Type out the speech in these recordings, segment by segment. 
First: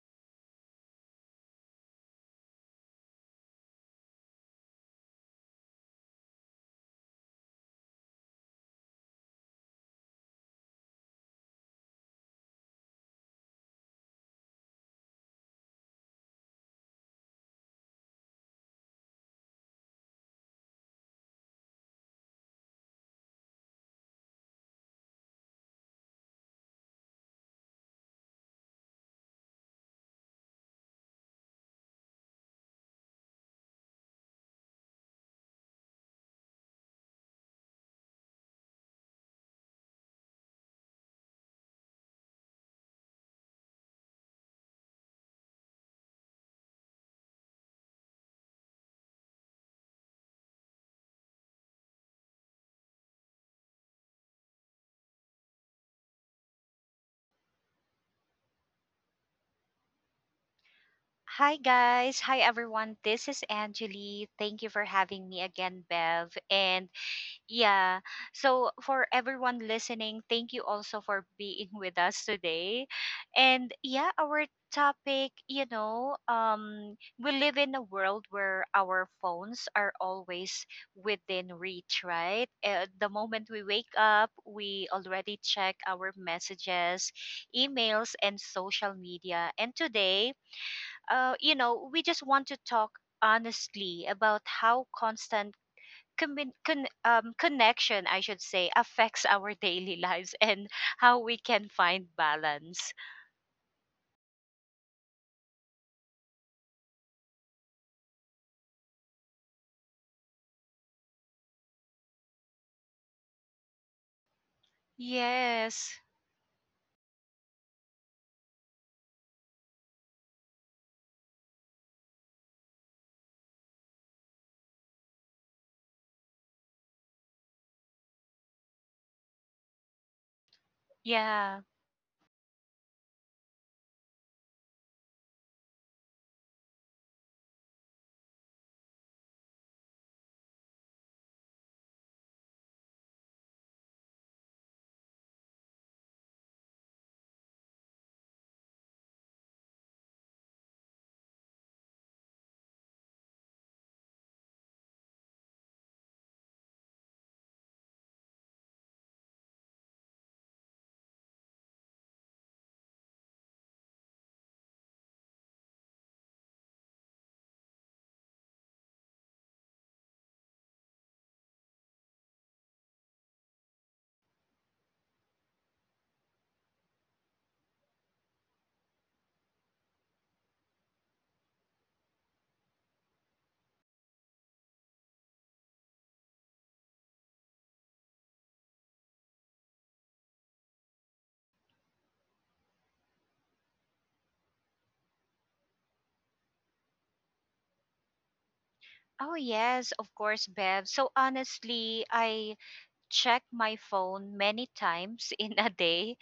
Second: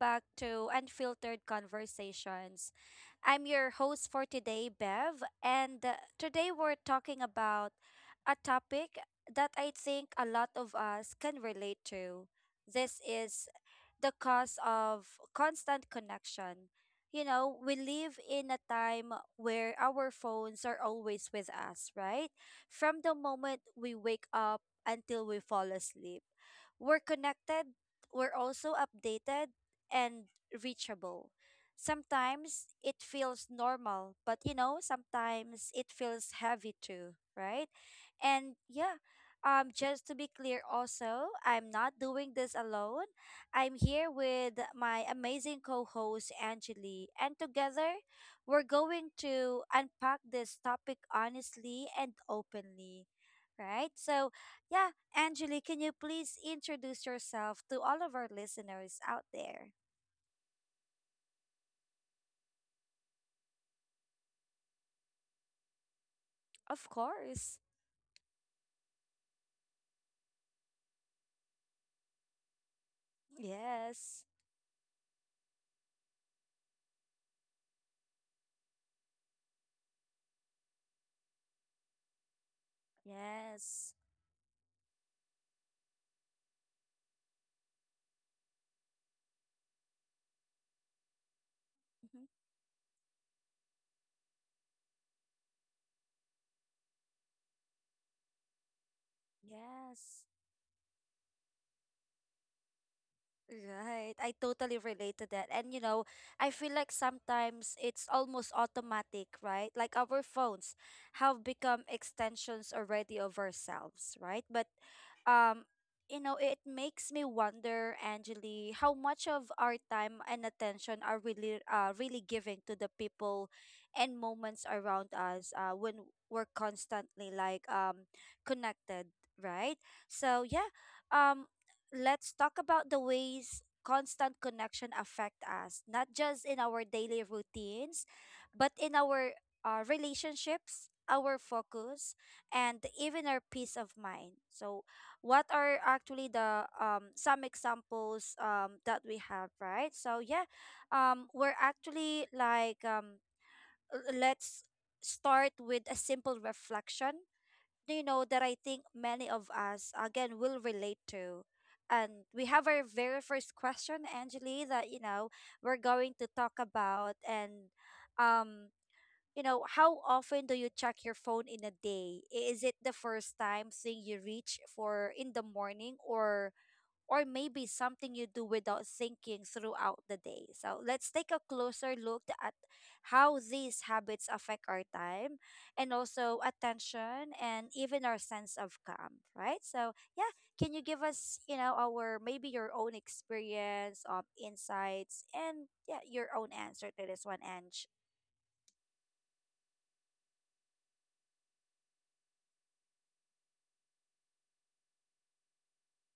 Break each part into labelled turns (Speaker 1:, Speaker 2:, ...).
Speaker 1: back to Unfiltered Conversations. I'm your host for today, Bev, and today we're talking about a topic that I think a lot of us can relate to. This is the cost of constant connection. You know, we live in a time where our phones are always with us, right? From the moment we wake up until we fall asleep, we're connected, we're also updated and reachable. Sometimes it feels normal, but you know, sometimes it feels heavy too, right? And yeah, just to be clear, also, I'm not doing this alone. I'm here with my amazing co host, Angeli, and together we're going to unpack this topic honestly and openly, right? So, yeah, Angeli, can you please introduce yourself to all of our listeners out there?
Speaker 2: Hi guys, hi everyone. This is Anjali. Thank you for having me again, Bev. And
Speaker 1: Of course.
Speaker 2: yeah, so for everyone listening, thank you also for being with us today. And yeah,
Speaker 1: Yes.
Speaker 2: our topic, you know, we live in a world where our phones are always within reach, right? The moment we wake
Speaker 1: Yes.
Speaker 2: up, we already check our messages, emails and social media. And today, you know, we just
Speaker 1: Hmm.
Speaker 2: want to talk honestly about how constant connection, I should say, affects our daily
Speaker 1: Yes.
Speaker 2: lives and how we can find balance.
Speaker 1: Right. I totally relate to that. And you know, I feel like sometimes it's almost automatic, right? Like our phones have become extensions already of ourselves, right? But um
Speaker 2: Yes.
Speaker 1: it makes me wonder, Angeli, how much of our time and attention are really giving to the people and moments around us when we're constantly, like, connected, right? So yeah, um
Speaker 2: Yeah.
Speaker 1: let's talk about the ways constant connection affect us, not just in our daily routines, but in our relationships, our focus, and even our peace of mind. So what are actually the some examples that we have, right? So yeah, we're actually, like, let's start with a simple reflection, you know, that I think many of us again will relate to. And we have our very first question, Angeli, that you know we're going to talk about, and um, how often do you check your phone in a day? Is it the first time thing you reach for in the morning, or maybe something you do without thinking throughout the day. So let's take a closer look at how these habits affect our time and also attention and even our sense of calm, right? So yeah, can you give us, you know, our, maybe your own experience, insights, and yeah, your own answer to this one, Ange?
Speaker 2: Oh, yes, of course, Bev. So honestly, I check my phone many times in a day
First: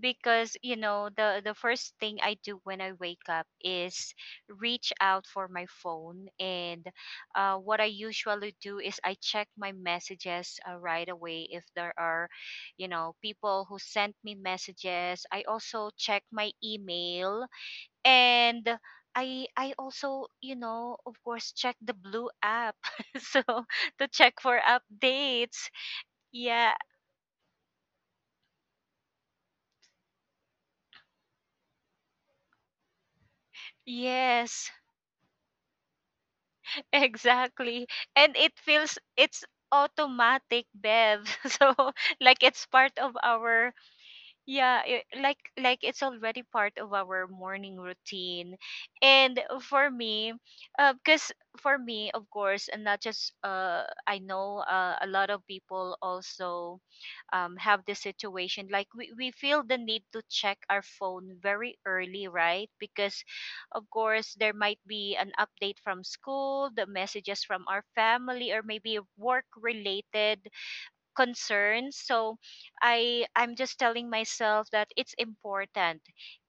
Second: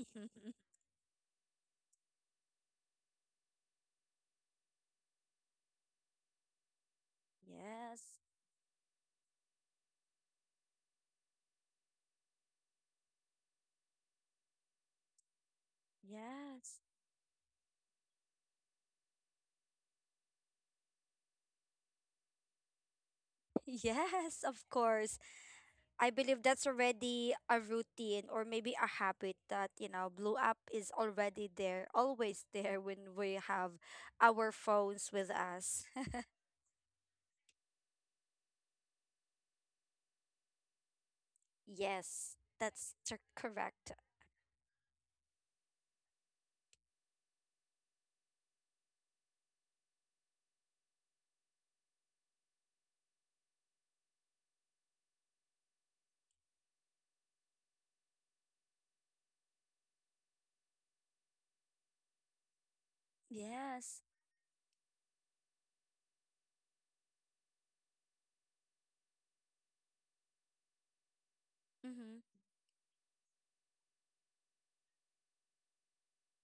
Speaker 2: because you know the first thing I do when I wake up is reach out for my phone, and what I
Speaker 1: Yes.
Speaker 2: usually do is I check my messages right away. If there are, you know, people who sent me messages, I also check my
Speaker 1: Yes.
Speaker 2: email, and I also, you know, of course check the blue app so to check
Speaker 1: Yes,
Speaker 2: for
Speaker 1: of course.
Speaker 2: updates.
Speaker 1: I believe that's
Speaker 2: Yeah,
Speaker 1: already a routine or maybe a habit that, Blue App is already there, always there when we have our
Speaker 2: yes.
Speaker 1: phones with us.
Speaker 2: Exactly. And it feels it's automatic, Bev. So
Speaker 1: Yes,
Speaker 2: like it's part
Speaker 1: that's
Speaker 2: of our,
Speaker 1: correct.
Speaker 2: yeah, like it's already part of our morning routine. And for me, because for me, of course, and not just I know, a lot of people also have this situation. Like we, feel the need to check our phone very early, right? Because of
Speaker 1: Yes.
Speaker 2: course there might be an update from school, the messages from our family, or maybe work related concerns.
Speaker 1: Mm-hmm.
Speaker 2: So I'm just telling myself that it's important,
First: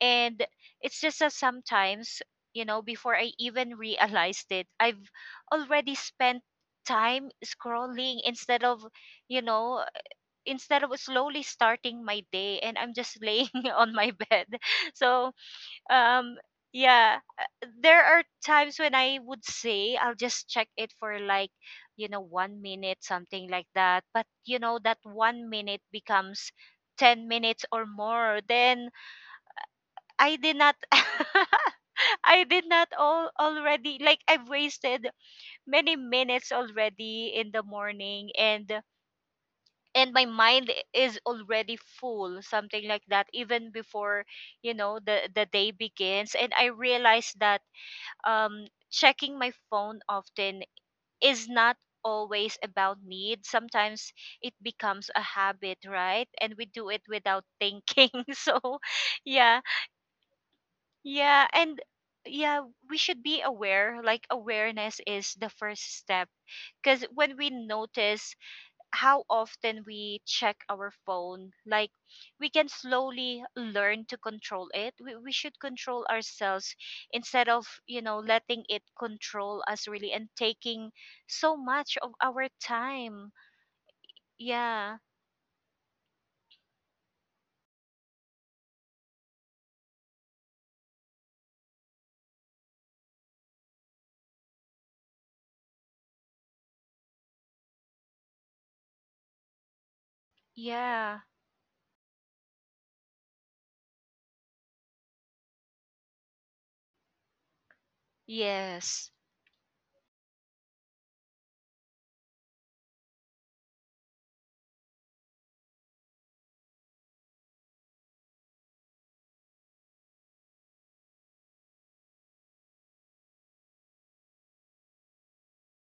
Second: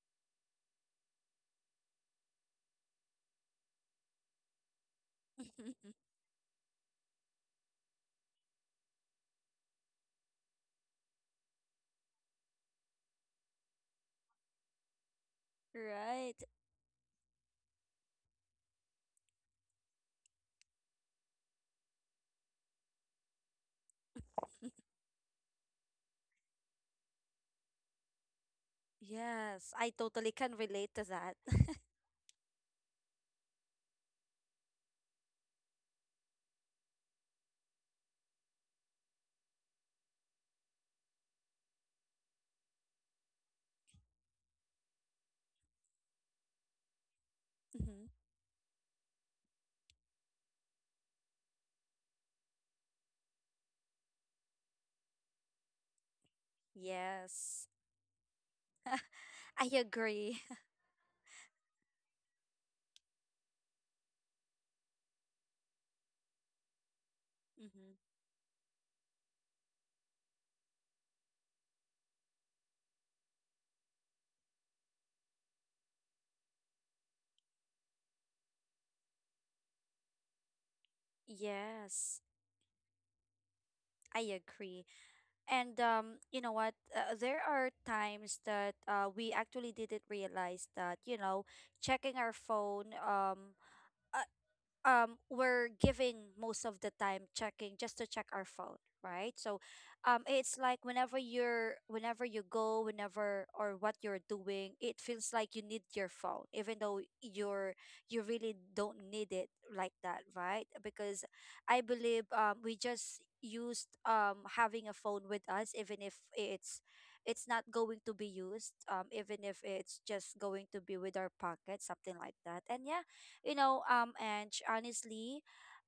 Speaker 2: and it's just that sometimes, you know, before I even realized it, I've already spent time scrolling instead of, you know, instead of slowly starting my day, and I'm just laying on my bed. So,
Speaker 1: Right.
Speaker 2: um yeah, there are times when I would say I'll just check it for like, you know, 1 minute, something like that, but you know that 1 minute becomes 10 minutes or more. Then
Speaker 1: Yes, I totally
Speaker 2: I
Speaker 1: can
Speaker 2: did not
Speaker 1: relate to that.
Speaker 2: I did not all already, like, I've wasted many minutes already in the morning, and my mind is already full, something like that, even before, you know, the day begins. And I realized that
Speaker 1: Hmm.
Speaker 2: checking my phone often is not always about need. Sometimes it becomes a habit, right? And we do it without
Speaker 1: Yes,
Speaker 2: thinking. So yeah.
Speaker 1: I agree.
Speaker 2: Yeah. And yeah, we should be aware, like awareness is the first step, because when we
Speaker 1: Hmm.
Speaker 2: notice how often we check our phone, like, we can slowly learn to control it. We, should control ourselves instead of, you know, letting it control us really and taking so much of
Speaker 1: Yes,
Speaker 2: our time.
Speaker 1: I agree.
Speaker 2: Yeah.
Speaker 1: And you know what? There are times that we actually didn't realize that, checking our phone, uh, we're giving most of the time checking just to check our phone, right? So it's like whenever
Speaker 2: Yeah.
Speaker 1: you're, whenever, or what you're doing, it feels like you need your phone, even though you really don't
Speaker 2: Yes.
Speaker 1: need it, like that, right? Because I believe we just used, having a phone with us, even if it's not going to be used, even if it's just going to be with our pocket, something like that. And yeah, you know, and honestly,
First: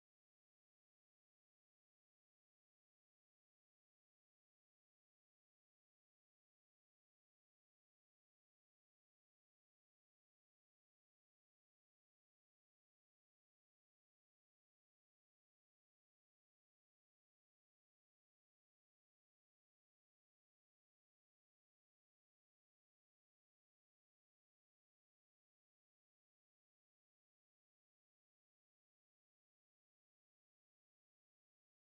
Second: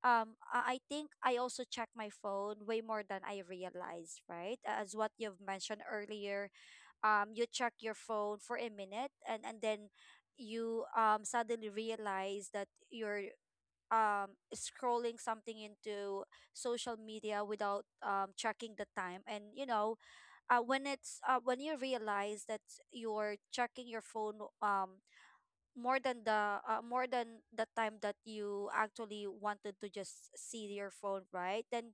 Speaker 1: I think I also check my phone way more than I realized, right? As what you've mentioned earlier, you check your phone for a minute, and then you suddenly realize that you're scrolling something into social media without checking the time. And when you realize that you're checking your phone more than the, more than the time that you actually wanted to just see your phone, right? Then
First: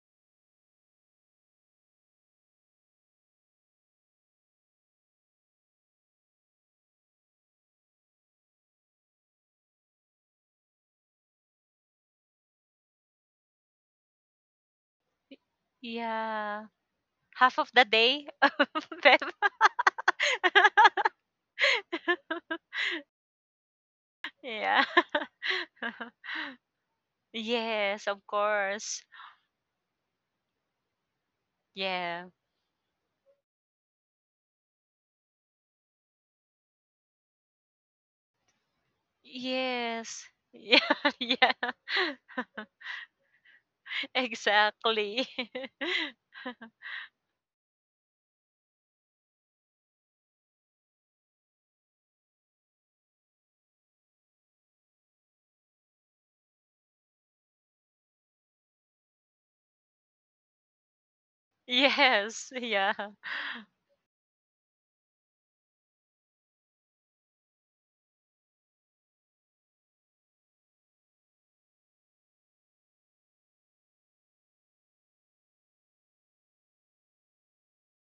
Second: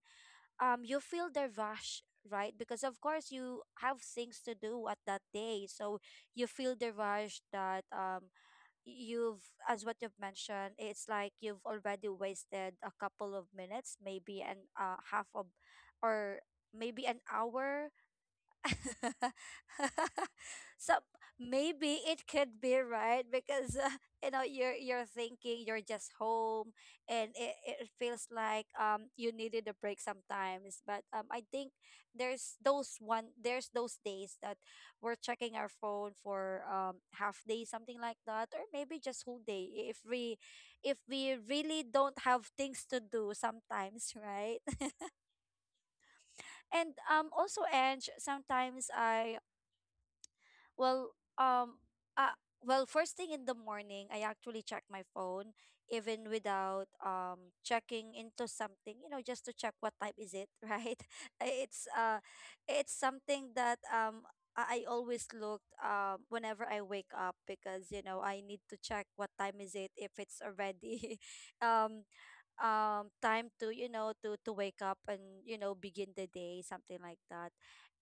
Speaker 1: you feel the rush, right? Because of course you have things to do at that day, so you feel the rush that you've as what you've mentioned, it's like you've already wasted a couple of minutes, maybe an half of, or
Speaker 2: Yeah,
Speaker 1: maybe an
Speaker 2: half of the
Speaker 1: hour.
Speaker 2: day. Bev.
Speaker 1: So maybe it could be, right? Because you're
Speaker 2: Yeah.
Speaker 1: you're thinking you're just home, and it
Speaker 2: Yes, of
Speaker 1: feels like
Speaker 2: course.
Speaker 1: you needed a break sometimes. But I think
Speaker 2: Yeah.
Speaker 1: there's those days that we're checking our phone for half day, something like that, or maybe just whole day if
Speaker 2: Yes.
Speaker 1: we
Speaker 2: Yeah,
Speaker 1: if we
Speaker 2: yeah.
Speaker 1: really don't have things to do sometimes, right?
Speaker 2: Exactly.
Speaker 1: And also, Ange, sometimes Well, um, uh, well, first thing in the morning, I actually check my phone, even without checking into something, you know, just to check what time is it, right? It's uh,
Speaker 2: Yes, yeah.
Speaker 1: it's something that I always look, whenever I wake up, because I need to check what time is it, if it's already, um, time to, to wake up, and begin the day, something like that.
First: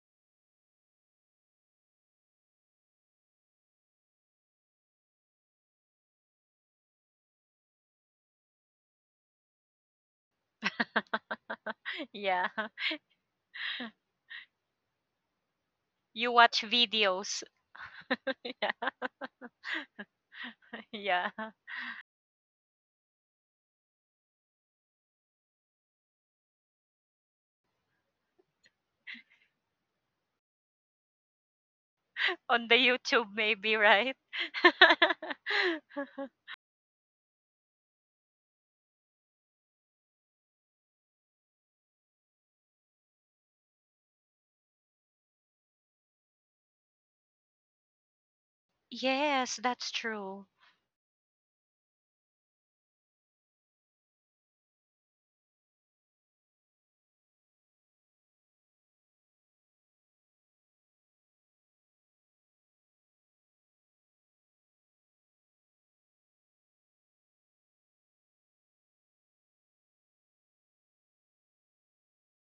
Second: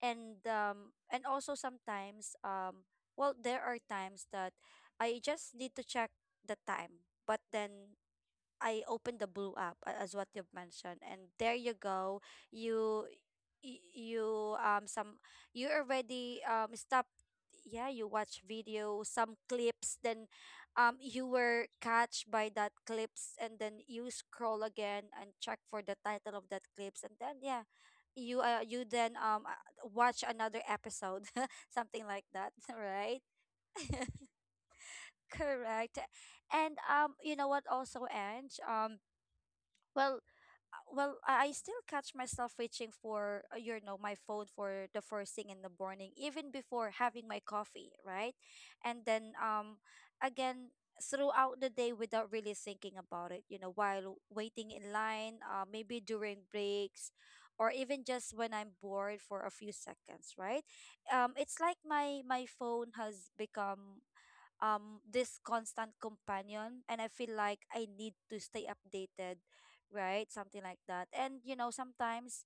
Speaker 1: And also sometimes, well, there are times that I just need to check the time, but then I opened the blue app, as what you've mentioned, and there you go.
Speaker 2: Yeah.
Speaker 1: You you some you
Speaker 2: You
Speaker 1: already
Speaker 2: watch
Speaker 1: stop.
Speaker 2: videos.
Speaker 1: Yeah, you watch
Speaker 2: Yeah.
Speaker 1: video, some clips, then you
Speaker 2: Yeah.
Speaker 1: were catched by that clips, and then you scroll again and check for the title of that clips, and then yeah, you then watch another episode, something like that,
Speaker 2: On the
Speaker 1: right?
Speaker 2: YouTube maybe, right?
Speaker 1: Correct. And you know what? Also, Ange, Well, well, I still catch myself reaching for, my phone for the first thing in the morning, even before having my coffee, right? And then,
Speaker 2: Yes, that's true.
Speaker 1: again, throughout the day without really thinking about it, while waiting in line, maybe during breaks, or even just when I'm bored for a few seconds, right? It's like my phone has become this constant companion, and I feel like I need to stay updated, right? Something like that. And you know, sometimes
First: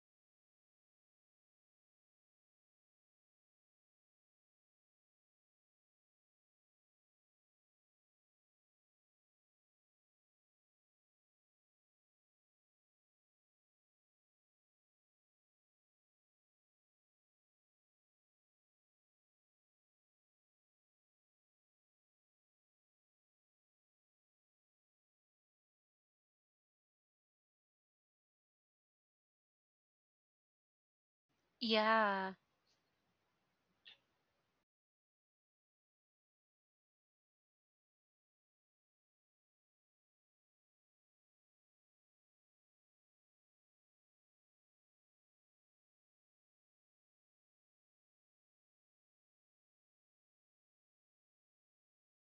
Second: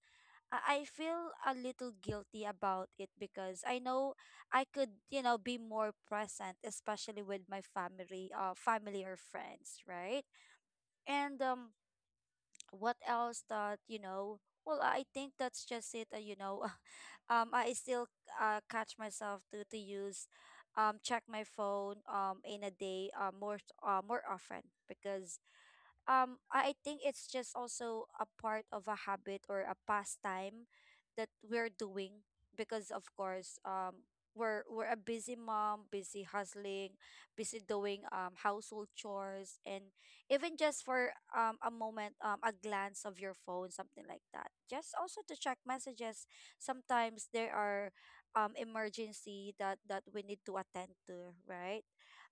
Speaker 1: I feel a little guilty about it, because I know I could, be more present, especially with my family or friends, right? And what else that well, I think that's just it, I still, catch myself to use check my phone in a day, more often, because I think it's just also a part of a habit or a pastime that we're doing.
Speaker 2: Yeah.
Speaker 1: Because of course we're a busy mom, busy hustling, busy doing household chores, and even just for a moment, a glance of your phone, something like that. Just also to check messages. Sometimes there are emergency that we need to attend to, right?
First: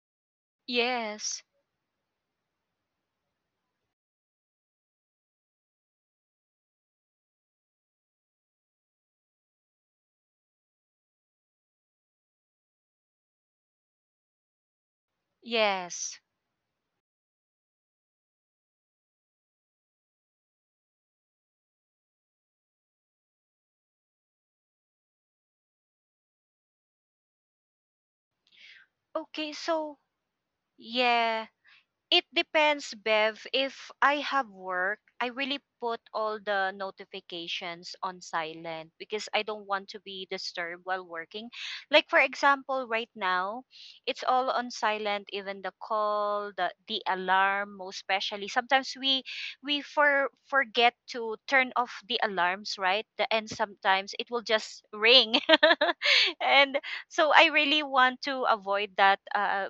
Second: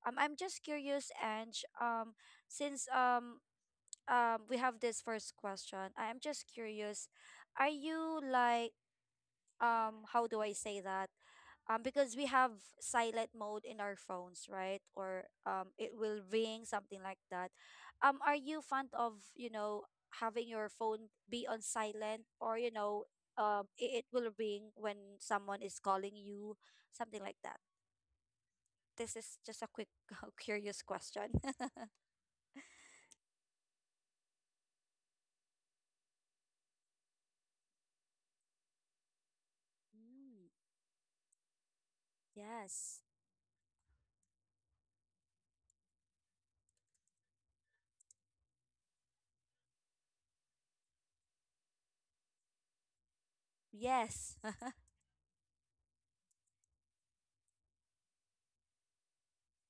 Speaker 1: I'm just curious,
Speaker 2: Yes.
Speaker 1: Ange, since we have this first question. I am just curious, are you, like, how do I say that? Because we have silent mode in our phones, right? Or it
Speaker 2: Yes.
Speaker 1: will ring, something like that. Are you fond of, having your phone be on silent, or it will ring when someone is calling you, something like that. This is
Speaker 2: Okay,
Speaker 1: just a quick
Speaker 2: so
Speaker 1: curious question.
Speaker 2: yeah. It depends, Bev. If I have work, I really put all the notifications on silent because I don't want to be
Speaker 1: Mm.
Speaker 2: disturbed while working. Like for example,
Speaker 1: Yes.
Speaker 2: right now, it's all on silent, even the call, the alarm, most especially. Sometimes we forget to turn off the alarms, right? The, and Sometimes it
Speaker 1: Yes.
Speaker 2: will just ring. And so I really want to avoid that,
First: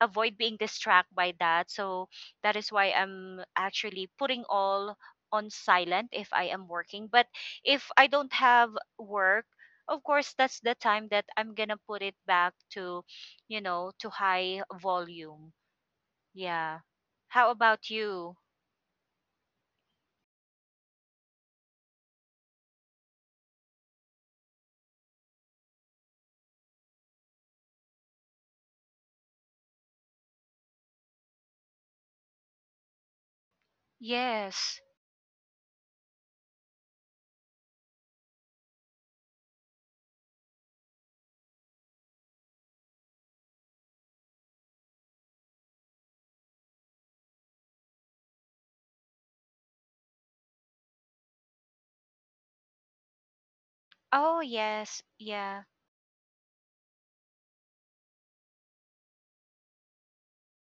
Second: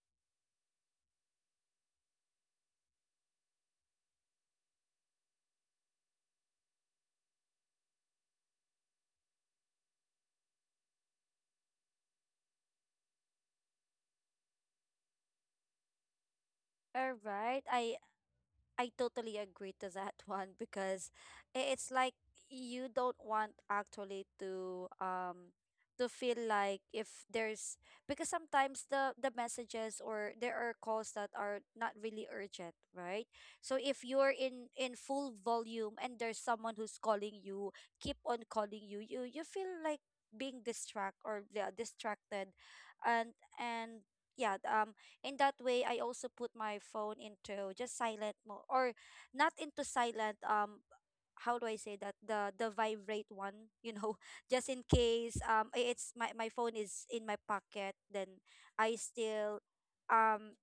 Speaker 2: avoid being distracted by that. So that is why I'm actually putting all on silent if I am working. But if I don't have work, of course that's the time that I'm going to put it back to, you know, to high volume. Yeah.
Speaker 1: All
Speaker 2: How
Speaker 1: right.
Speaker 2: about
Speaker 1: I
Speaker 2: you?
Speaker 1: I totally agree to that, one, because it's like you don't want actually to feel like, if there's because sometimes the messages, or there are calls that are not really urgent, right? So if you're in
Speaker 2: Yes.
Speaker 1: in full volume, and there's someone who's calling you, keep on calling you, you feel like being distract, or yeah, distracted, and and yeah, in that way I also put my phone into just silent mode, or not into silent, how do I say that, the vibrate one,
Speaker 2: Oh,
Speaker 1: just in
Speaker 2: yes.
Speaker 1: case
Speaker 2: Yeah.
Speaker 1: it's my phone is in my pocket, then i still um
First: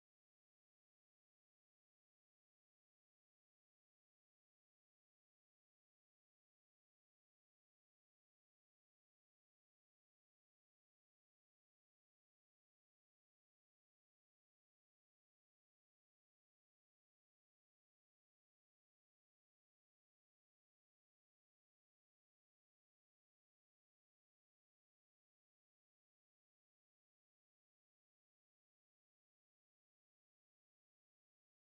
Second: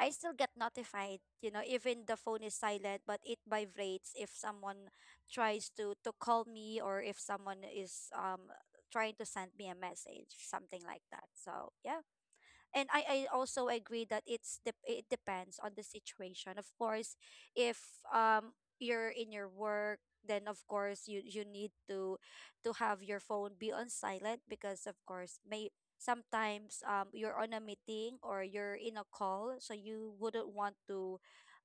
Speaker 1: I still get notified, even the phone is silent, but it vibrates if someone tries to call me, or if someone is trying to send me a message, something like that. So yeah, and I also agree that it's it depends on the situation. Of course, if you're in your work, then of course you need to have your phone be on silent because of course may sometimes you're on a meeting or you're in a call, so you wouldn't want to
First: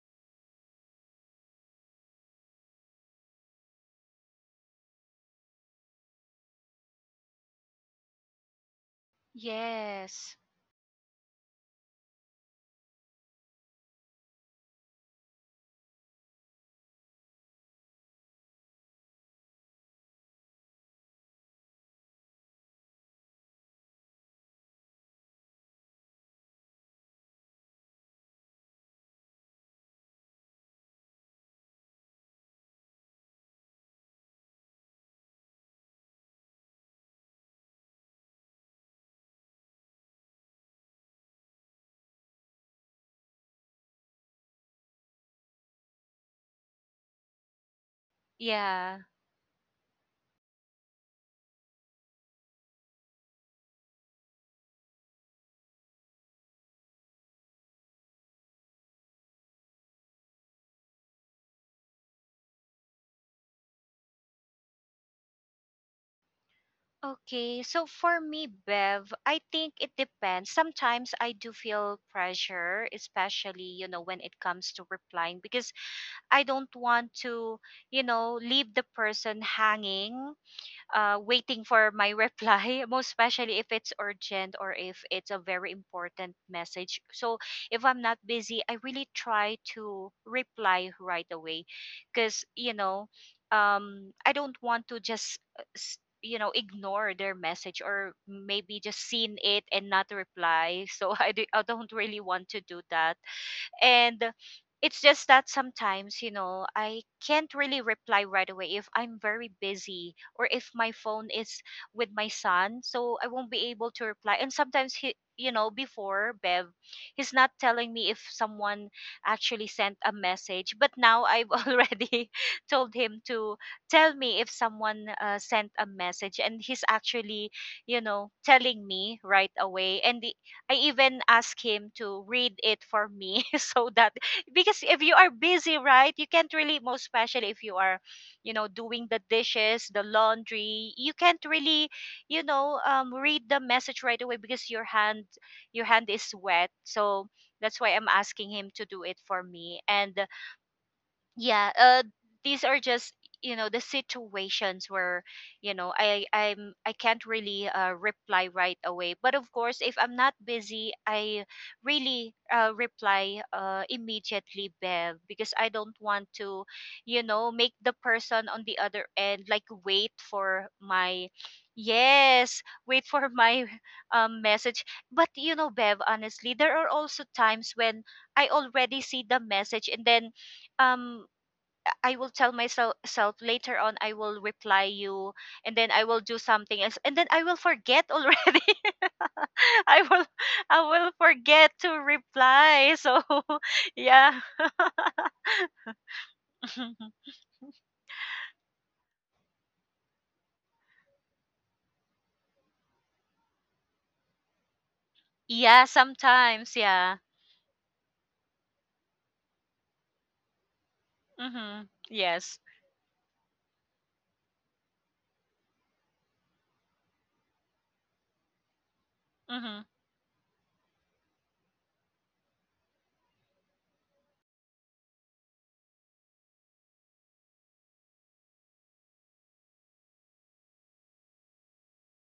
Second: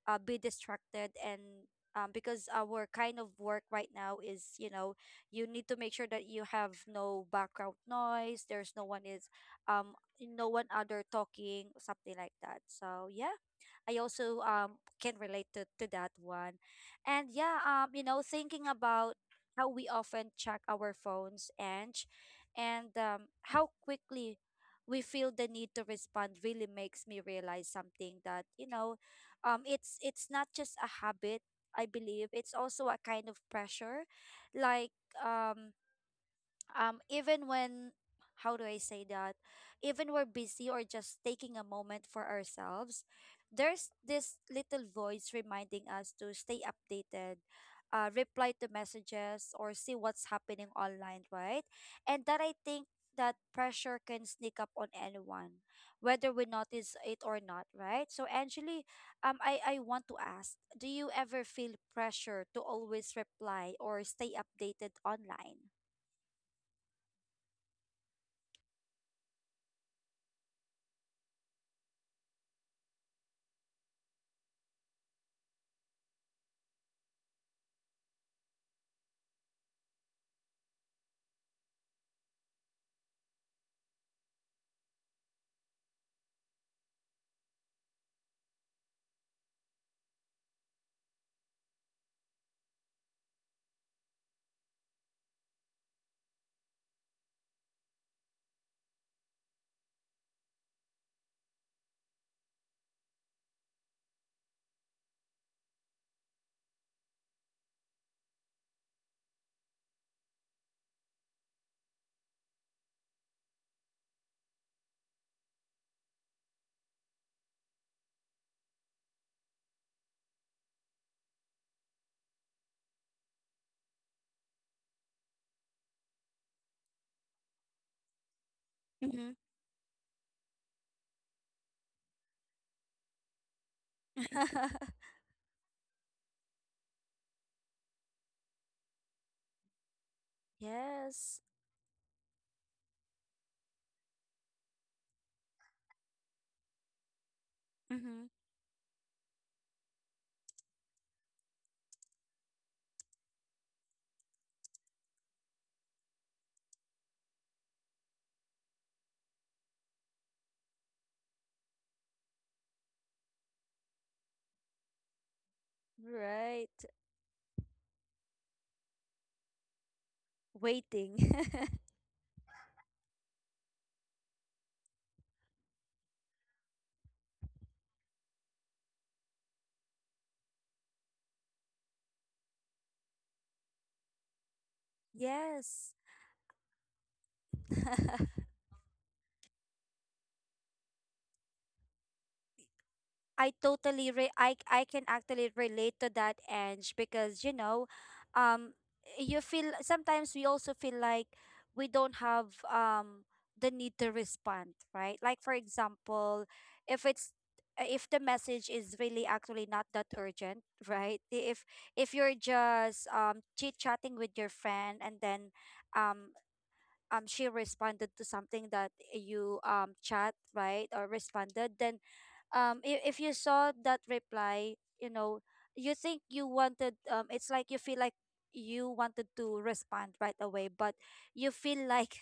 Speaker 1: be distracted and because our kind of work right now is, you know, you need to make sure that you have no background noise, there's no one is um
Speaker 2: Yes.
Speaker 1: no one other talking, something like that, so yeah, I also can relate to that one. And yeah, you know, thinking about how we often check our phones and and how quickly we feel the need to respond really makes me realize something that, you know, it's not just a habit, I believe it's also a kind of pressure. Like um even when, how do I say that, even we're busy or just taking a moment for ourselves, there's this little voice reminding us to stay updated, reply to
Speaker 2: Yeah.
Speaker 1: messages or see what's happening online, right? And that I think, that pressure can sneak up on anyone whether we notice it or not, right? So actually, I want to ask, do you ever feel pressure to always reply or stay updated online?
Speaker 2: Okay, so for me, Bev, I think it depends. Sometimes I do feel pressure, especially, you know, when it comes to replying, because I don't want to, you know, leave the person hanging, waiting for my reply, most especially if it's urgent or if it's a very important message. So if I'm not busy, I really try to reply right away because, you know, I don't want to just, you know, ignore their message or maybe just seen it and not reply. So I don't really want to do that. And it's just that sometimes, you know, I can't really reply right away if I'm very busy or if my phone is with my son. So I won't be able to reply. And sometimes he, you know, before Bev, he's not telling me if someone actually sent a message. But now I've already told him to tell me if someone sent a message. And he's actually, you know, telling me right away. And the I even asked him to read it for me, so that because if you are busy, right, you can't really, most especially if you are, you know, doing the dishes, the laundry, you can't
Speaker 1: Yes.
Speaker 2: really, you know, read the message right away because your hand is wet. So that's why I'm
Speaker 1: Mm-hmm.
Speaker 2: asking him to do it for me. And yeah, these are just, you know, the situations where, you know, I can't really reply right away. But of course if I'm not busy, I really reply immediately, Bev, because I don't want to,
Speaker 1: Right.
Speaker 2: you know, make the person on the other end like wait for
Speaker 1: Waiting.
Speaker 2: my yes wait for my message. But you know, Bev, honestly, there are also times when I already see the message, and then um I will tell myself, self later on I will reply you, and then
Speaker 1: Yes.
Speaker 2: I will do something else, and then I will forget already. I will I will forget to reply. So yeah.
Speaker 1: I can actually relate to that, Ange, because you know, um, you feel sometimes we also feel like we don't have the need to respond, right? Like for
Speaker 2: Yeah,
Speaker 1: example,
Speaker 2: sometimes,
Speaker 1: if
Speaker 2: yeah.
Speaker 1: it's if the message is really actually not that urgent, right?
Speaker 2: Mhm.
Speaker 1: If you're
Speaker 2: Yes.
Speaker 1: just chit chatting with your friend and then um she responded to something that you
Speaker 2: Mhm.
Speaker 1: chat, right, or responded, then if you saw that reply, you know, you think you wanted it's like you feel like you wanted to respond right away but you feel like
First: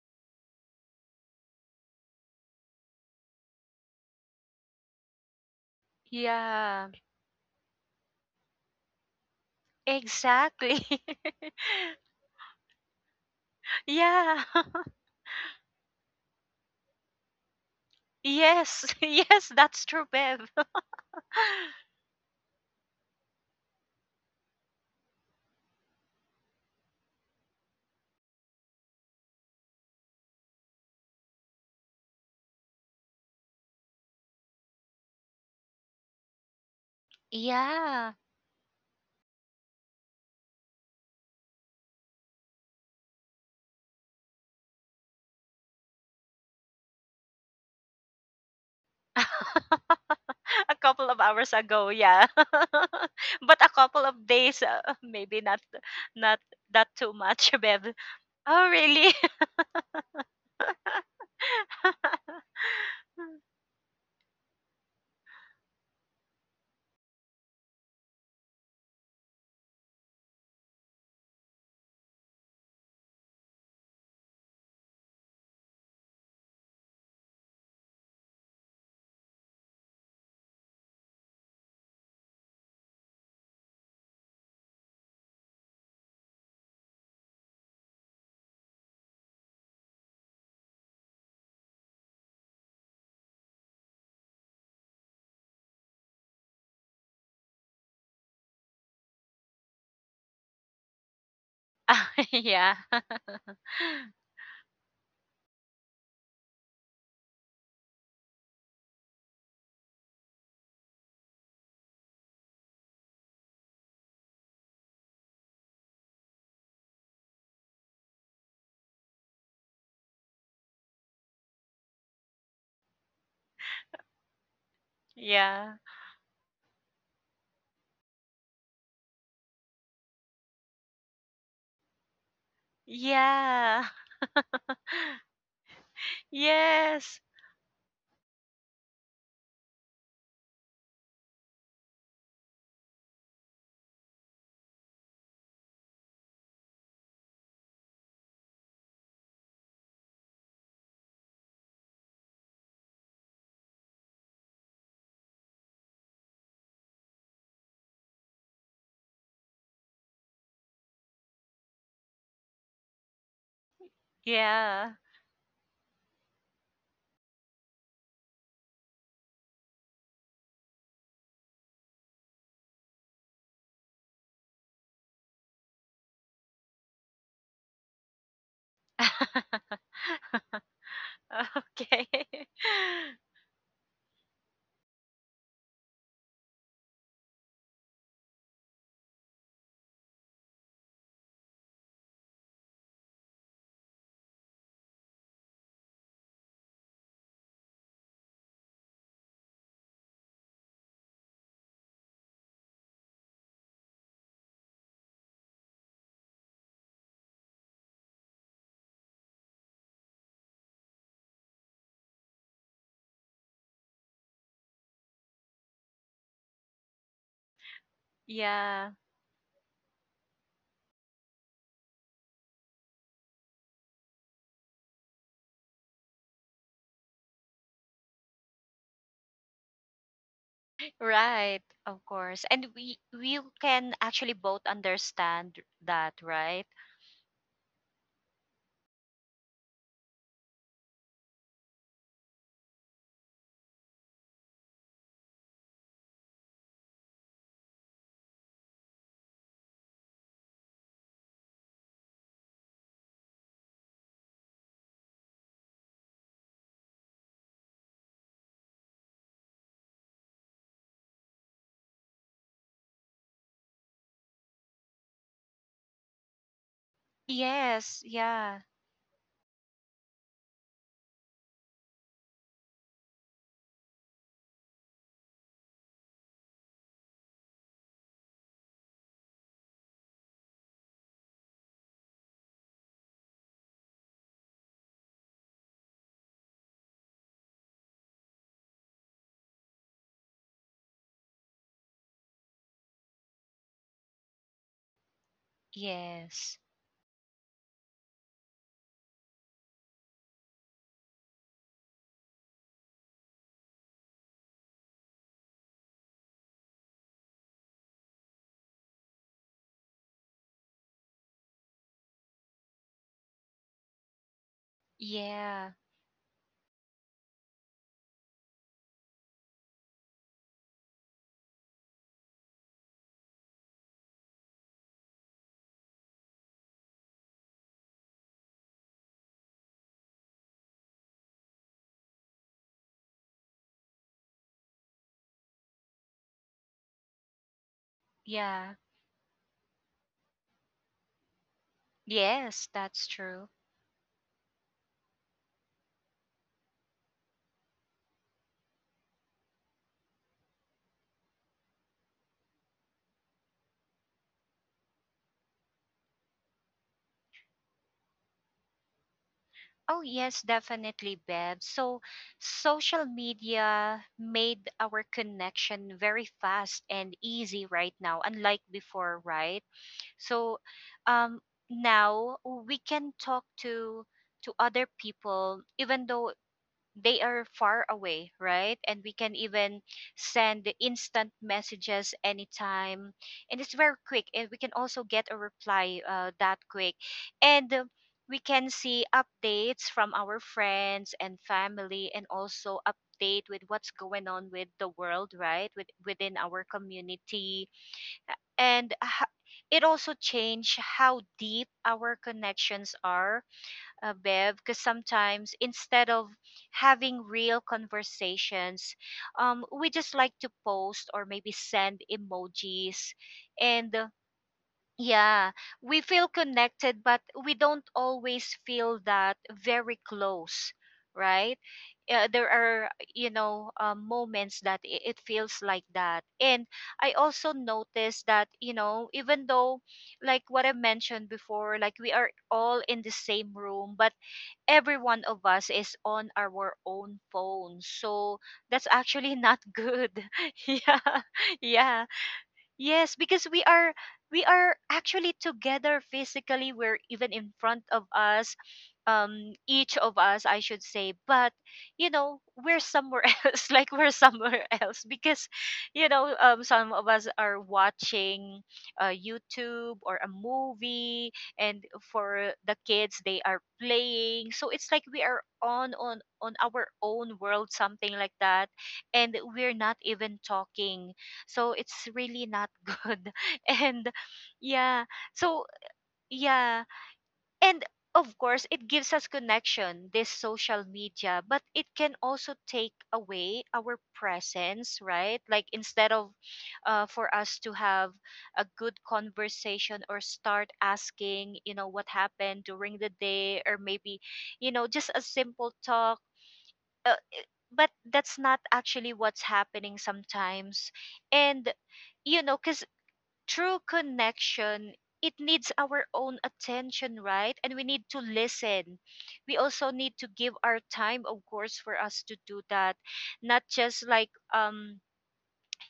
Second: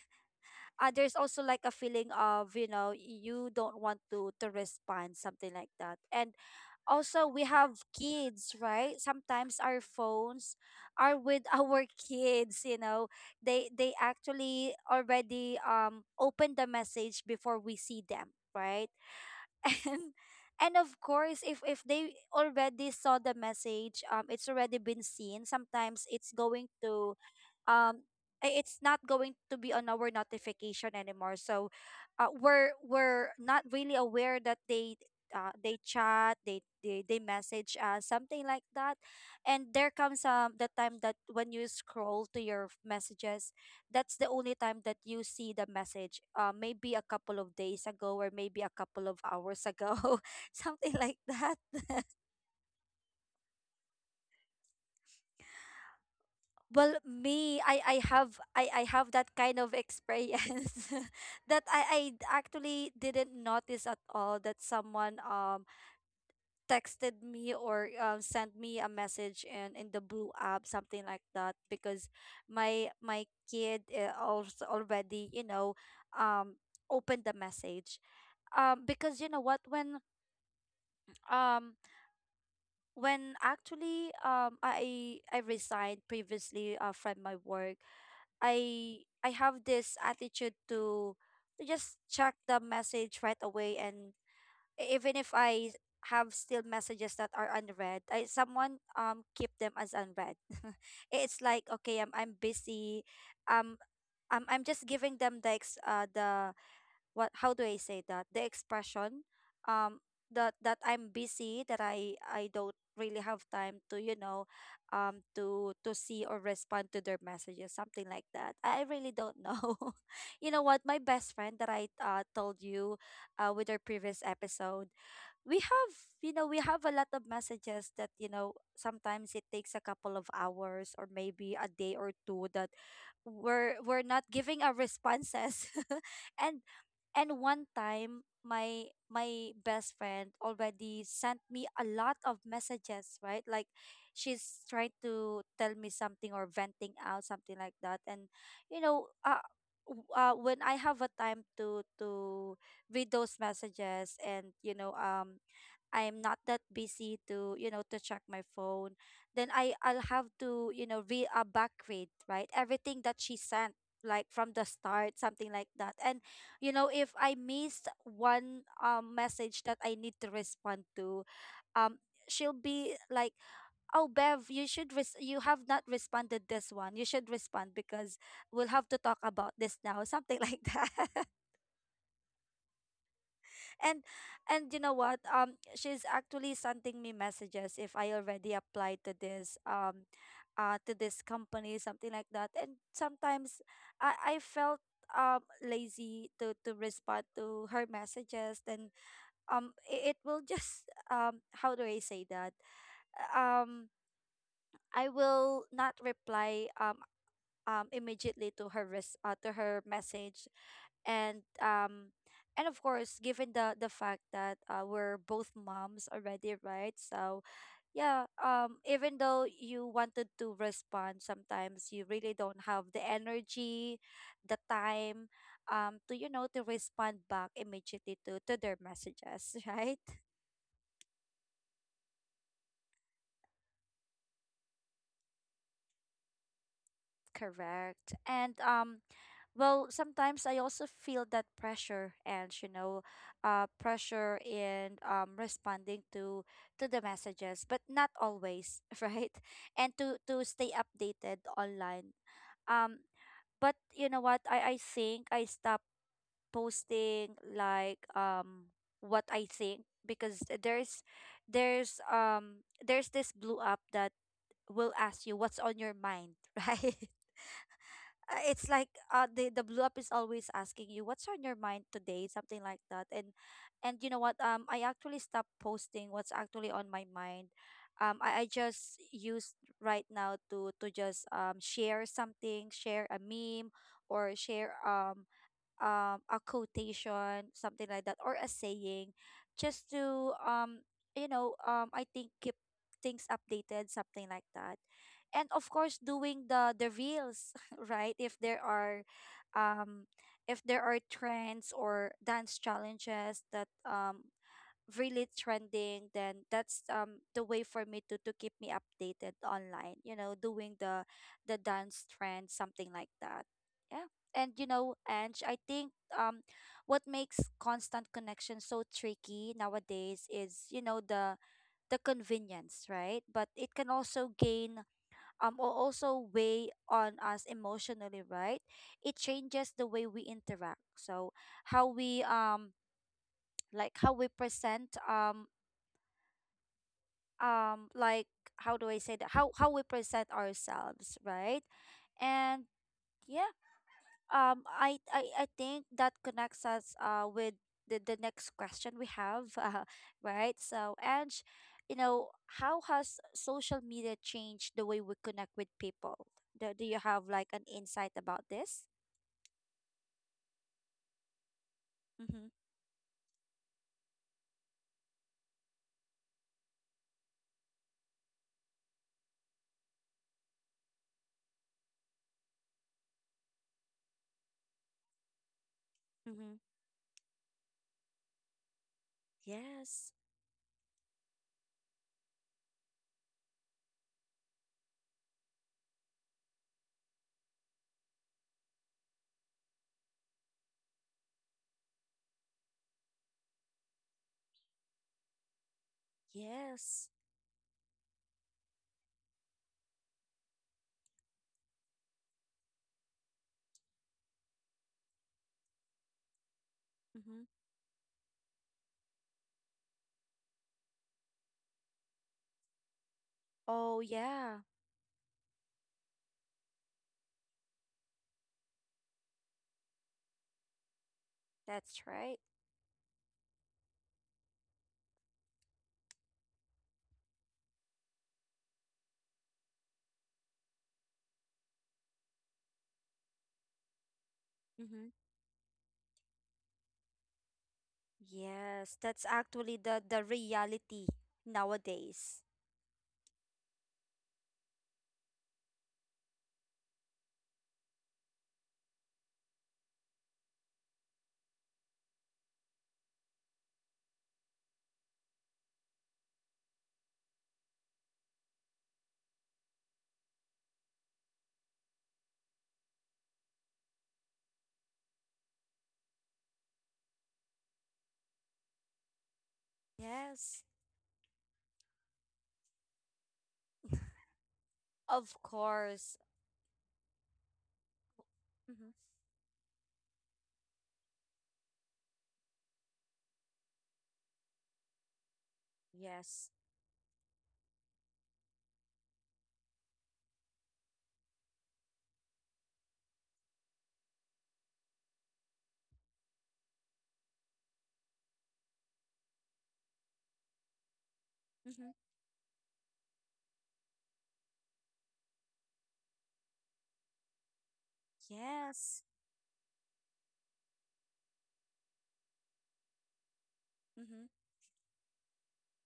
Speaker 1: there's also like a feeling of, you know, you don't want to respond, something like that. And
Speaker 2: Yeah.
Speaker 1: also we have kids, right? Sometimes our phones
Speaker 2: Exactly.
Speaker 1: are with our kids, you know, they
Speaker 2: Yeah.
Speaker 1: actually already open the message before we see them,
Speaker 2: Yes.
Speaker 1: right?
Speaker 2: Yes, that's true,
Speaker 1: and
Speaker 2: Bev.
Speaker 1: and of course if they already saw the message, it's already been seen, sometimes it's going to um it's not going to be on our notification anymore, so we're not really aware that they chat, they, they message us,
Speaker 2: Yeah.
Speaker 1: something like that. And there comes the time that when you scroll to your messages, that's the only time that you see the message, maybe a couple of days ago or maybe a couple of hours ago,
Speaker 2: A
Speaker 1: something
Speaker 2: couple of
Speaker 1: like
Speaker 2: hours
Speaker 1: that.
Speaker 2: ago, yeah. But a couple of days, maybe not not that
Speaker 1: Well,
Speaker 2: too much,
Speaker 1: me, i
Speaker 2: babe.
Speaker 1: i have
Speaker 2: Oh,
Speaker 1: I
Speaker 2: really?
Speaker 1: have that kind of experience that I actually didn't notice at all that someone texted me or sent me a message in the blue app, something like that, because my kid also already, you know, um opened the message, because you know what, um when actually I resigned previously from my work, I have this attitude to just check the message right away. And even if I have still messages that are unread, I someone keep them as unread. It's like, okay,
Speaker 2: Ah,
Speaker 1: I'm
Speaker 2: yeah.
Speaker 1: busy. um I'm just giving them the the, what, how do I say that, the expression um that that I'm busy, that I don't really have time to, you know, to see or respond to their messages, something like that. I really don't know, you know what, my best friend that I told you with our previous episode, we
Speaker 2: Yeah.
Speaker 1: have, you know, we have a lot of messages that, you know, sometimes it takes a couple of hours or maybe a day or two that we're
Speaker 2: Yeah.
Speaker 1: we're not giving our responses. and
Speaker 2: Yes.
Speaker 1: and one time, my best friend already sent me a lot of messages, right? Like she's trying to tell me something or venting out, something like that. And you know, when I have a time to read those messages and you know, I'm not that busy to, you know, to check my phone, then I I'll have to, you know, re back read, right? Everything that she sent, like from the
Speaker 2: Yeah.
Speaker 1: start, something like that. And, you know, if I missed one message that I need to respond to, um, she'll be like, oh Bev, you should you have not responded this one, you should respond because we'll have to talk about this now, something like that.
Speaker 2: Okay.
Speaker 1: and and you know what, she's actually sending me messages if I already applied to this company, something like that. And sometimes I felt lazy to respond to her messages. Then it, it will just how do I say that, um I will not reply immediately to her to her message. And and of course given the fact that we're both moms already, right? So yeah,
Speaker 2: Yeah.
Speaker 1: even though you wanted to respond, sometimes you really don't have the energy, the time, to, you know, to respond back immediately to their messages, right?
Speaker 2: Right. Of course. And we can actually both understand that, right?
Speaker 1: Correct. And well, sometimes I also feel that pressure and you know, pressure in responding to the messages, but not always, right? And to stay updated online. Um, but you know what? I think I stopped posting like what I think because there's this blue app that will ask you what's on your mind, right?
Speaker 2: Yes. Yeah.
Speaker 1: It's like the blue up is always asking you what's on your mind today, something like that. And you know what, I actually stopped posting what's actually on my mind. I just use right now to just share something, share a meme, or share a quotation, something like that, or a saying, just to you know, I think keep things updated, something like that. And of course doing
Speaker 2: Yes.
Speaker 1: the reels, right? If there are um if there are trends or dance challenges that really trending, then that's the way for me to keep me updated online, you know, doing the dance trend, something like that. Yeah. And you know, and I
Speaker 2: Yeah,
Speaker 1: think what makes constant connection so tricky nowadays is, you know, the convenience, right? But it can also gain or also weigh on us emotionally, right? It changes the way we interact, so how we like how we present like
Speaker 2: yeah.
Speaker 1: how do I say that, how we present ourselves, right? And
Speaker 2: Yes, that's true.
Speaker 1: yeah, I I think that connects us with the next question we have. Right, so and you know, how has social media changed the way we connect with people? Do, do you have like an insight about this?
Speaker 2: Oh, yes, definitely, Bev. So,
Speaker 1: Mm-hmm.
Speaker 2: social media made our connection very fast and easy right now, unlike before, right? So, um, now we can talk to other people, even though
Speaker 1: Mm-hmm.
Speaker 2: they are far away, right? And we can even
Speaker 1: Yes.
Speaker 2: send the instant messages anytime. And it's very quick. And we can also get a reply that quick. And we can see updates from our friends and family and also update with what's going on with the world, right? With, within our
Speaker 1: Yes.
Speaker 2: community. And it also changed how deep our connections are, Bev, because sometimes instead of having
Speaker 1: Mm-hmm.
Speaker 2: real conversations, we just like to post or maybe send emojis. And
Speaker 1: Oh yeah.
Speaker 2: yeah, we feel connected, but we don't always feel that very close, right?
Speaker 1: That's right.
Speaker 2: There are, you know, moments that it feels like that. And I also noticed that, you know, even though, like what I mentioned before, like we are all in the same room, but every
Speaker 1: Mm-hmm.
Speaker 2: one of us is on our own phone. So that's
Speaker 1: Yes, that's
Speaker 2: actually not
Speaker 1: actually the
Speaker 2: good.
Speaker 1: reality
Speaker 2: Yeah. Yeah.
Speaker 1: nowadays.
Speaker 2: Yes, because we are actually together physically. We're even in front of us, each of us, I should say. But you know, we're somewhere else. Like we're somewhere else because, you know, some of us are watching, YouTube or a movie, and for the kids, they are playing. So it's like we are on our own world, something like that, and we're not even
Speaker 1: Yes,
Speaker 2: talking, so it's really not good. And yeah,
Speaker 1: of
Speaker 2: so
Speaker 1: course.
Speaker 2: yeah. And of course, it
Speaker 1: Mm-hmm.
Speaker 2: gives us connection, this social media, but it can also take away our presence, right? Like instead of,
Speaker 1: Yes.
Speaker 2: for us to have a good conversation or start asking, you know, what happened during the day, or maybe, you know, just a simple talk. Uh, but that's not actually what's happening sometimes. And
Speaker 1: Mm-hmm.
Speaker 2: you know, because true connection, it needs our own attention, right? And we need to listen.
Speaker 1: Yes.
Speaker 2: We also need to give our time, of course, for us to do that, not just
Speaker 1: Mm-hmm.
Speaker 2: like,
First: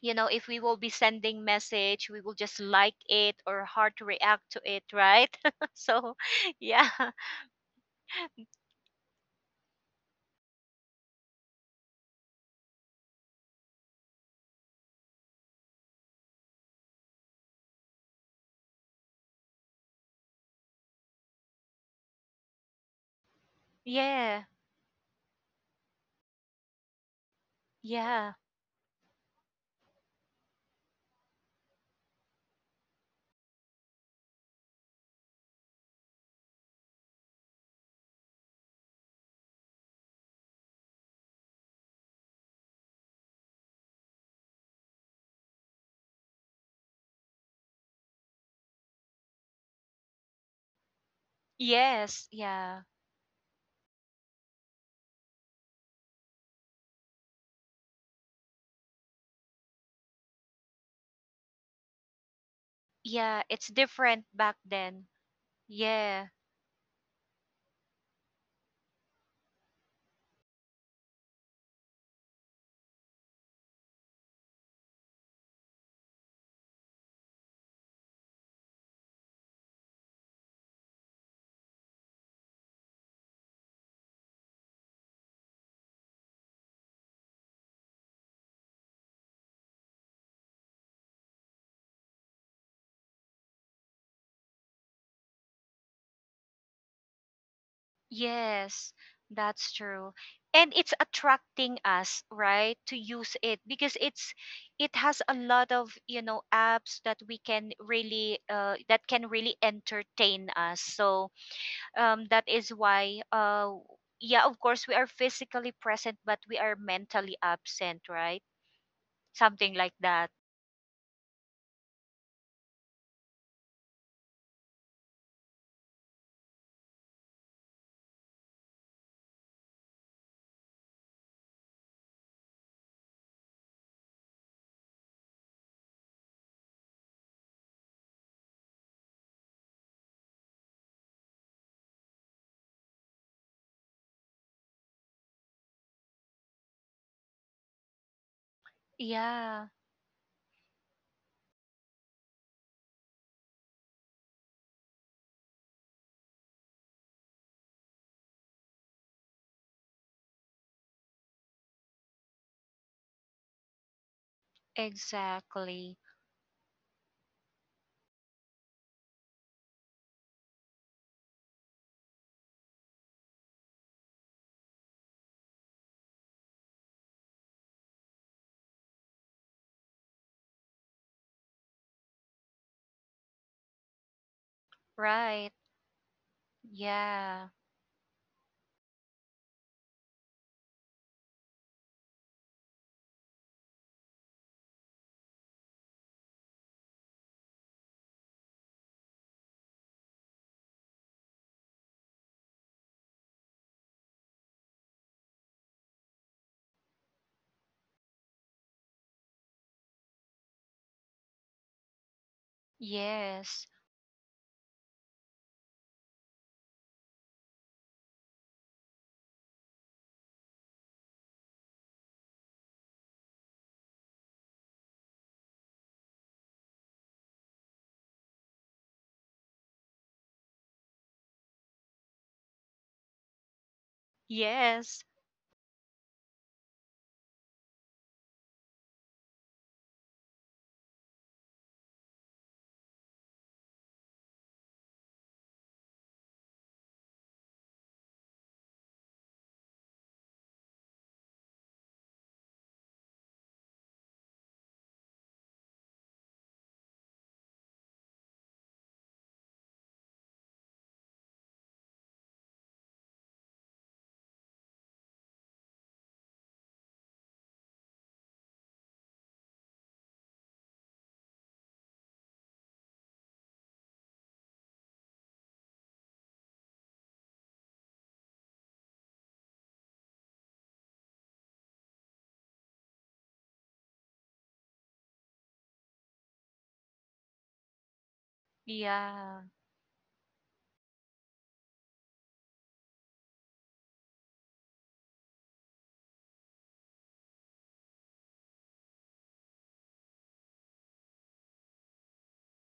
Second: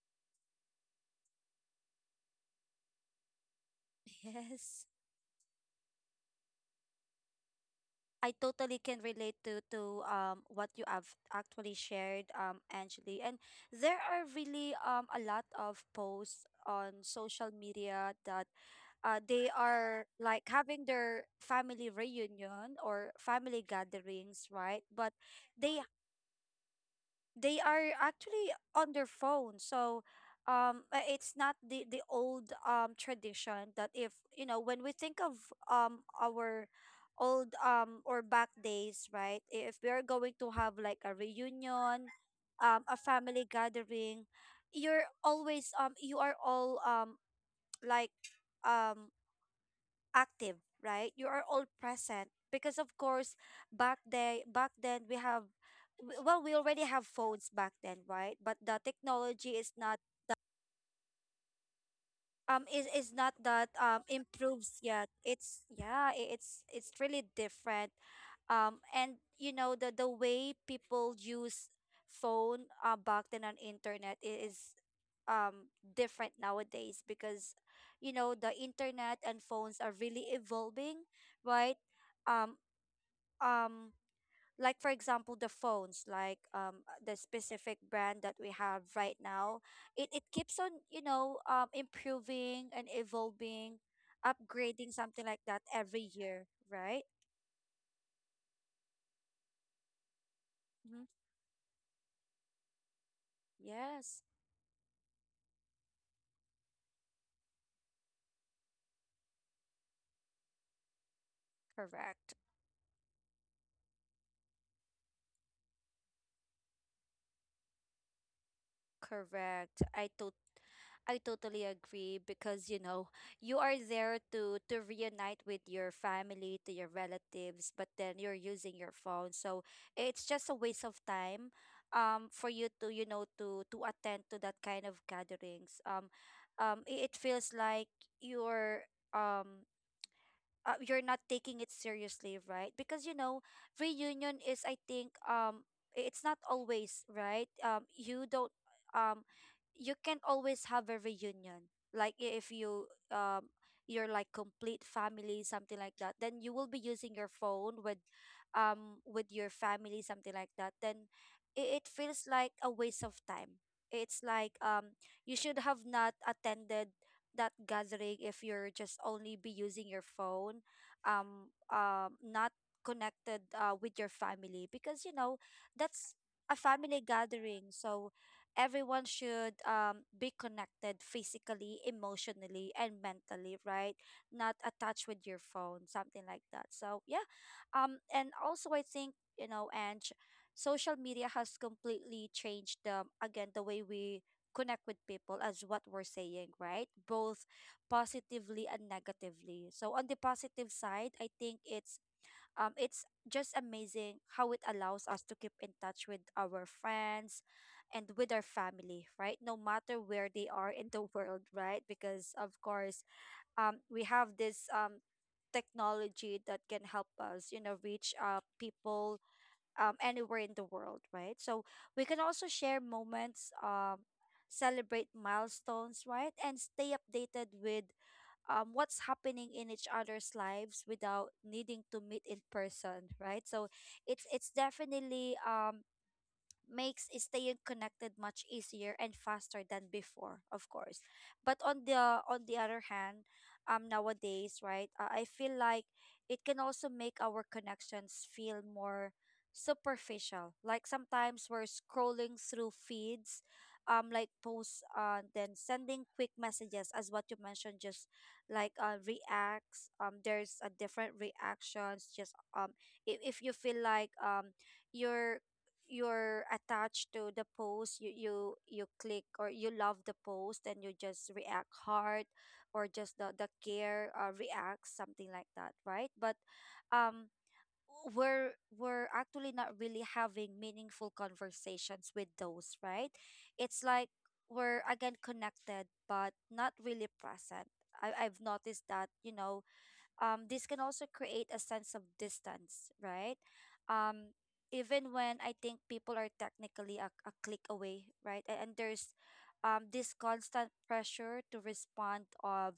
Speaker 2: you know, if we will be sending message, we will just like it or hard to react to it,
Speaker 1: Yes.
Speaker 2: right? So yeah.
Speaker 1: I totally can relate to what you have actually shared, Angeli. And there are really a lot of posts on social media that they are like having their family reunion or family
Speaker 2: Yeah.
Speaker 1: gatherings, right? But they they are
Speaker 2: Yeah.
Speaker 1: actually on their phone, so it's not the the old tradition that, if you know, when we think of our old or back days, right, if we are going to have like a reunion, a family gathering, you're always you are all like um active, right? You are all
Speaker 2: Yes.
Speaker 1: present because
Speaker 2: Yeah.
Speaker 1: of course back day back then we have well, we already have phones back then, right? But the technology is not is is not
Speaker 2: Yeah, it's
Speaker 1: that
Speaker 2: different back
Speaker 1: improves
Speaker 2: then.
Speaker 1: yet, it's yeah,
Speaker 2: Yeah.
Speaker 1: it's really different. And you know, the way people use phone back then on internet is different nowadays because, you know, the internet and phones are really evolving, right? um um like for example the phones, like the specific brand that we have right now, it keeps on, you know, improving and evolving, upgrading, something like that, every year, right?
Speaker 2: Yes, that's true. And it's
Speaker 1: Hmm.
Speaker 2: attracting us, right, to use it because
Speaker 1: Yes.
Speaker 2: it's it has a lot of, you know, apps that we can really that can really entertain us. So,
Speaker 1: Correct.
Speaker 2: that is why yeah, of course we are physically present but we are mentally absent, right? Something
Speaker 1: Correct.
Speaker 2: like that.
Speaker 1: I totally agree because, you know, you are there to reunite with your family, to your relatives, but then you're using your phone, so it's just a waste of time, for you to, you know, to attend to that kind of gatherings. It feels like you're um you're not taking it seriously, right? Because you know, reunion is I think it's not always, right? Um, you don't um
Speaker 2: Yeah,
Speaker 1: you can't always have a reunion. Like if you you're like complete family, something like that, then you will be using your phone with your family, something like that. Then it feels like a waste of time. It's like you should have
Speaker 2: exactly.
Speaker 1: not attended that gathering if you're just only be using your phone not connected with your family because you know that's a family gathering. So everyone should be connected physically, emotionally and mentally, right? Not attached with your
Speaker 2: Right.
Speaker 1: phone something like that, so yeah.
Speaker 2: Yeah.
Speaker 1: And also I think, you know, and social media has completely changed, again, the way we connect with people as what we're saying, right? Both positively and negatively. So on the positive side, I think it's just amazing how it allows us to keep in touch with our friends and with our family, right? No matter where they are in the world, right? Because of course,
Speaker 2: Yes.
Speaker 1: we have this technology that can help us, you know, reach people anywhere in the world, right? So we can also share moments, celebrate milestones, right? And stay updated with what's happening in each other's lives without needing to meet in person, right? So it's
Speaker 2: Yes.
Speaker 1: definitely makes staying connected much easier and faster than before, of course. But on the other hand, nowadays, right, I feel like it can also make our connections feel more superficial. Like sometimes we're scrolling through feeds, like posts, then sending quick messages as what you mentioned, just like reacts. There's a different reactions. Just if you feel like you're you're attached to the post, you you click or you love the post and you just react hard, or just the care, reacts something like that, right? But um we're actually not really having meaningful conversations with those, right? It's like we're again connected but not really present. I've noticed that, you
Speaker 2: Yeah.
Speaker 1: know. This can also create a sense of distance, right? Um, Even when I think people are technically a click away, right? And there's this constant pressure to respond of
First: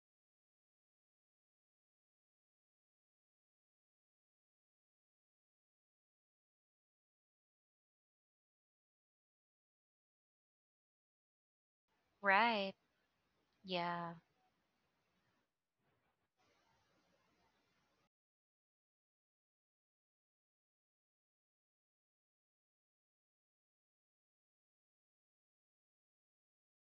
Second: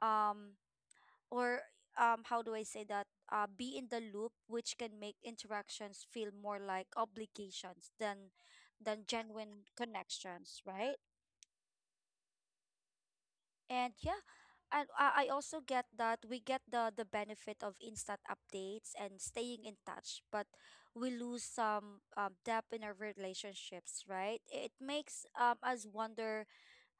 Speaker 1: um, or how do I say that? Be in the loop, which can make interactions feel more like obligations than genuine connections, right?
Speaker 2: Right.
Speaker 1: And
Speaker 2: Yeah,
Speaker 1: yeah, and I also get that we get the benefit of instant updates and staying in touch, but we lose some depth in our relationships, right? It makes us wonder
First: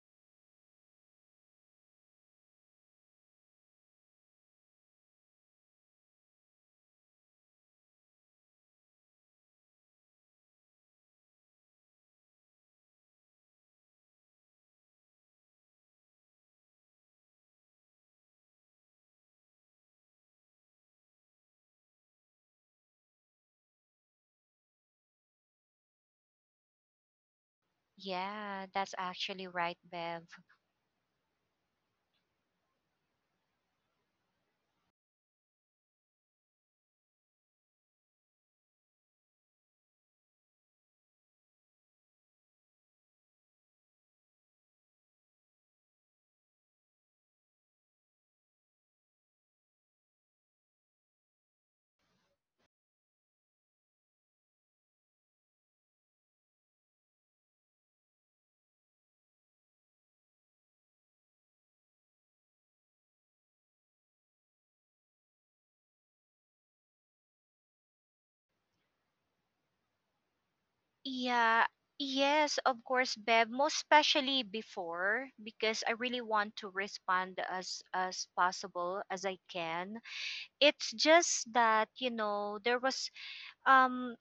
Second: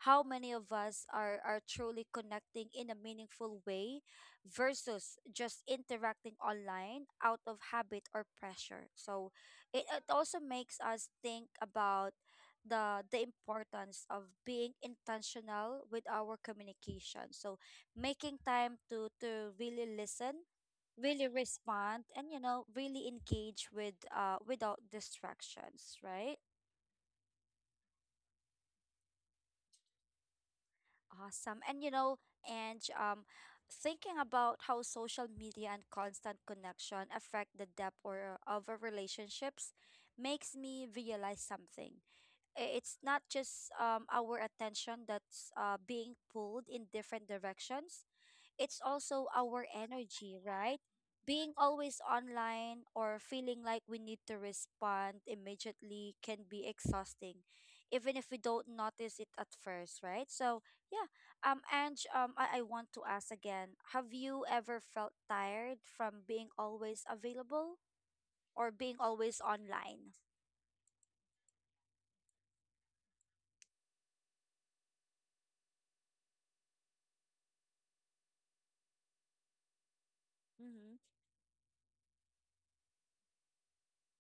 Speaker 1: how many of us are truly connecting in a meaningful way versus just interacting online out of habit or pressure. So it also makes us think about the importance of being intentional with our communication. So making time to really listen, really respond, and you know, really engage with without distractions, right?
Speaker 2: yeah, that's actually right, Bev.
Speaker 1: Awesome. And you know, and thinking about how social media and constant connection affect the depth or of our relationships makes me realize something. I- it's not just our attention that's being pulled in different directions. It's also our energy, right? Being always online or feeling like we need to respond immediately can be exhausting even if we don't notice it at first, right? So yeah. Ange, I want to ask again, have you ever felt tired from being always available or being always online?
Speaker 2: Yeah, yes, of course, Bev, most especially before, because I really want to respond as possible as I can. It's
Speaker 1: Mm-hmm.
Speaker 2: just that, there was um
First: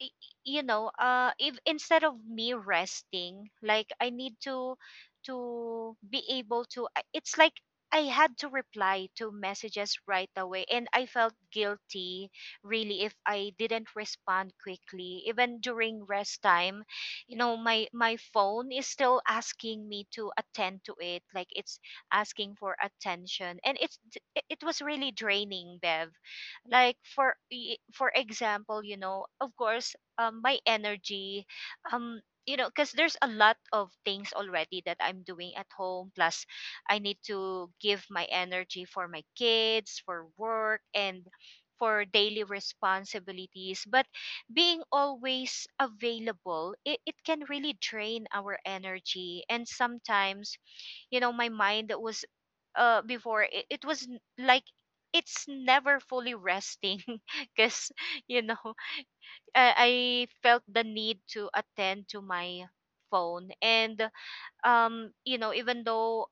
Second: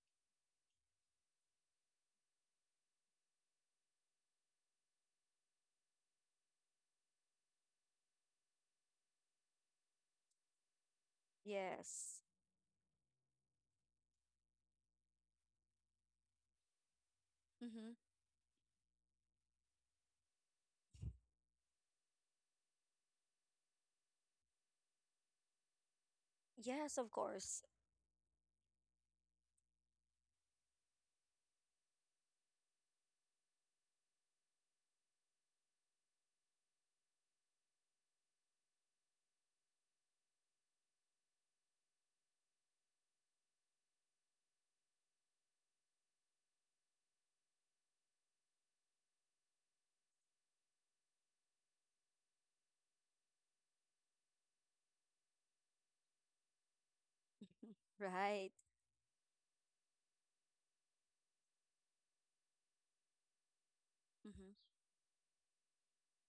Speaker 2: y- you know if instead of me resting like I need to be able to it's like I had to reply to messages right away and I felt
Speaker 1: Yes.
Speaker 2: guilty really if I didn't respond quickly even during rest time. You know, my
Speaker 1: Mm-hmm.
Speaker 2: phone is still asking me to attend to it, like it's asking for attention, and it was really draining, Bev. Like
Speaker 1: Yes, of
Speaker 2: for
Speaker 1: course.
Speaker 2: for example, of course my energy, you know, because there's a lot of things already that I'm doing at home, plus I need to give my energy for my kids, for work, and for daily responsibilities. But being always available, it can really drain our energy, and sometimes, you know, my mind that was before it was like it's never fully resting because, you
Speaker 1: Right.
Speaker 2: know, I felt the need to attend to my phone. And
Speaker 1: Mm-hmm.
Speaker 2: you know, even though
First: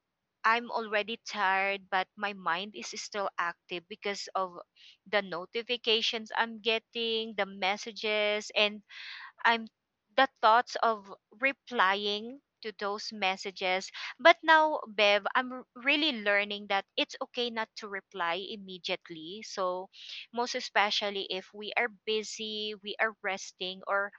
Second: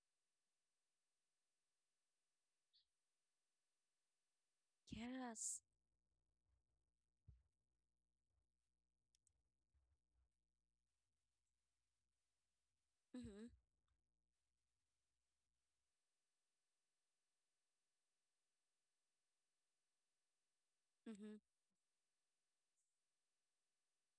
Speaker 2: I'm already tired, but my mind is still active because of the
Speaker 1: Yes.
Speaker 2: notifications I'm getting, the messages, and I'm the thoughts of replying to those
Speaker 1: Mm-hmm.
Speaker 2: messages. But now, Bev, I'm really learning that it's okay not to reply immediately. So, most especially
Speaker 1: Mm-hmm.
Speaker 2: if we are busy, we are resting, or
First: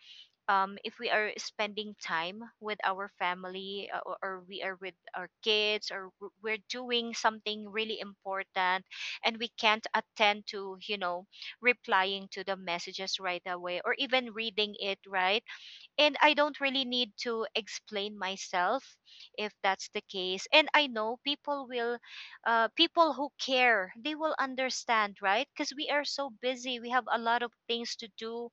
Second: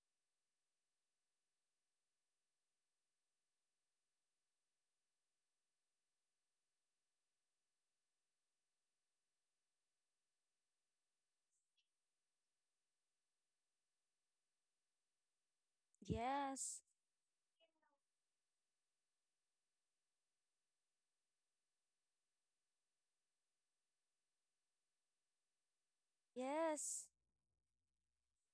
Speaker 2: if we are spending time with our family, or we are with our kids, or we're doing something really important, and we can't attend to, you know, replying to the messages right away, or even reading it, right? And I don't
Speaker 1: Yes.
Speaker 2: really need to explain myself if that's the case. And I know people will, people who care, they will understand, right? Because we are so busy, we
Speaker 1: Yes.
Speaker 2: have a lot of things to do